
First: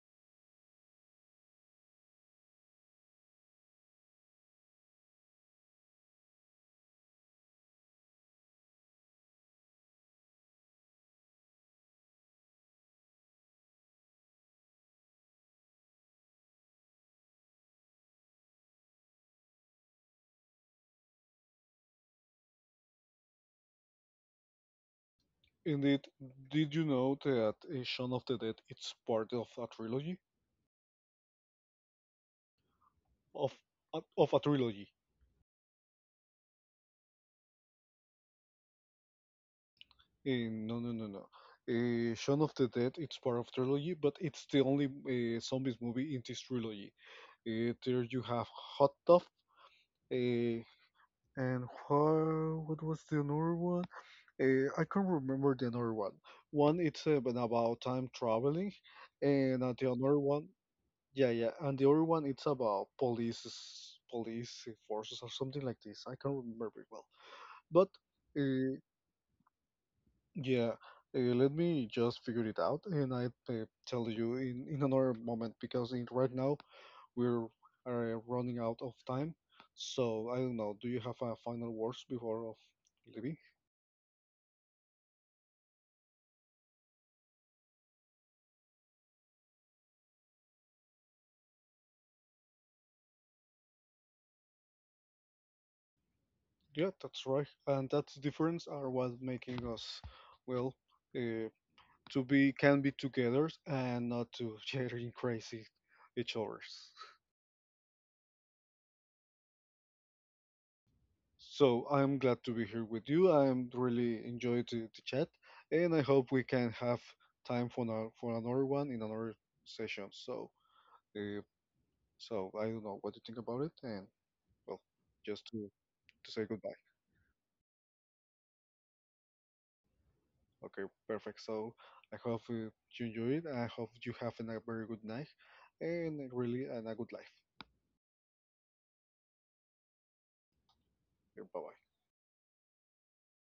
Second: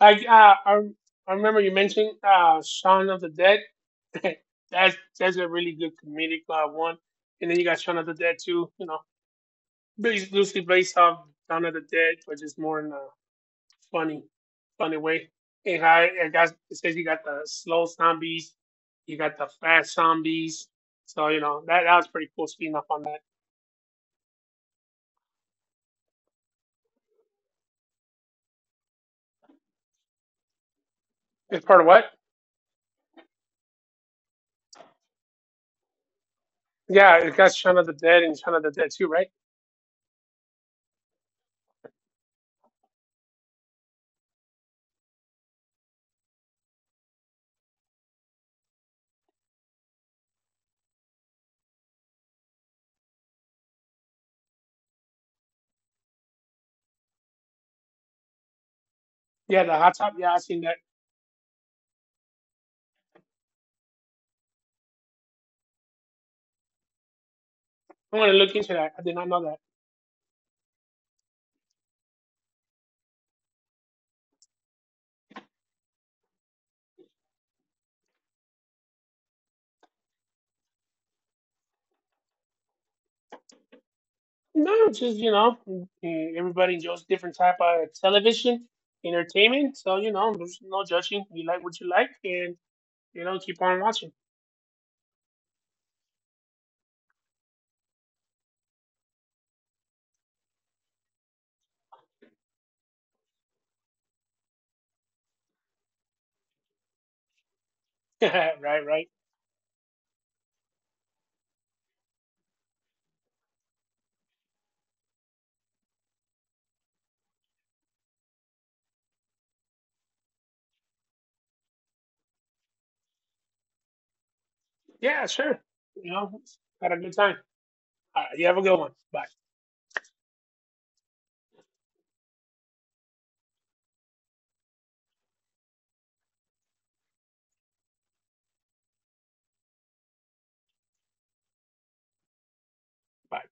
S2: I uh, I, I remember you mentioned uh, Shaun of the Dead. *laughs* that's that's a really good comedic uh, one. And then you got Shaun of the Dead too. You know, based, loosely based off Shaun of the Dead, but just more in a funny, funny way. And I, it, got, it says you got the slow zombies, you got the fast zombies. So you know that that was pretty cool. Speaking up on that,
S1: Indeed, did you know that uh, Shaun of the Dead it's part of a trilogy?
S2: it's part of what?
S1: Of a- of a trilogy?
S2: Yeah, it got Shaun of the Dead and Shaun of the Dead too, right?
S1: Eh, no, no, no, no. Uh, Shaun of the Dead it's part of trilogy, but it's the only uh, zombies movie in this trilogy. Uh, there you have Hot Tub, uh, and wha- what was the another one? Uh, I can't remember the another one. One it's uh, been about time traveling, and
S2: Yeah,
S1: uh,
S2: the
S1: the
S2: hot top.
S1: another
S2: Yeah, I
S1: one.
S2: seen that.
S1: Yeah, yeah, and the other one it's about police police forces or something like this. I can't remember very well, but
S2: I'm gonna look into
S1: uh,
S2: that. I did not know that.
S1: yeah, uh, let me just figure it out, and I uh, tell you in in another moment, because in, right now we're uh, running out of time. So I don't know. Do you have a final words before of leaving?
S2: No, just you know, eh, everybody enjoys different type of television entertainment. So you know, there's no judging. You like what you like, and you know, keep on watching.
S1: Yeah, that's right, and that's difference are what making us well. Uh, to be can be together and not to *laughs* chattering crazy each others.
S2: *laughs* right, right.
S1: So I'm glad to be here with you. I'm really enjoyed the, the chat, and I hope we can have time for another, for another one in another session. So, uh, so I don't know what you think about it, and well,
S2: Yeah,
S1: just
S2: sure.
S1: to,
S2: You
S1: to
S2: know,
S1: say goodbye.
S2: had a good time. All right, you have a good one. Bye.
S1: Okay, perfect. So I hope uh, you enjoy it. I hope you have a very good night, and really and a good life. Bye bye.
S2: Bye.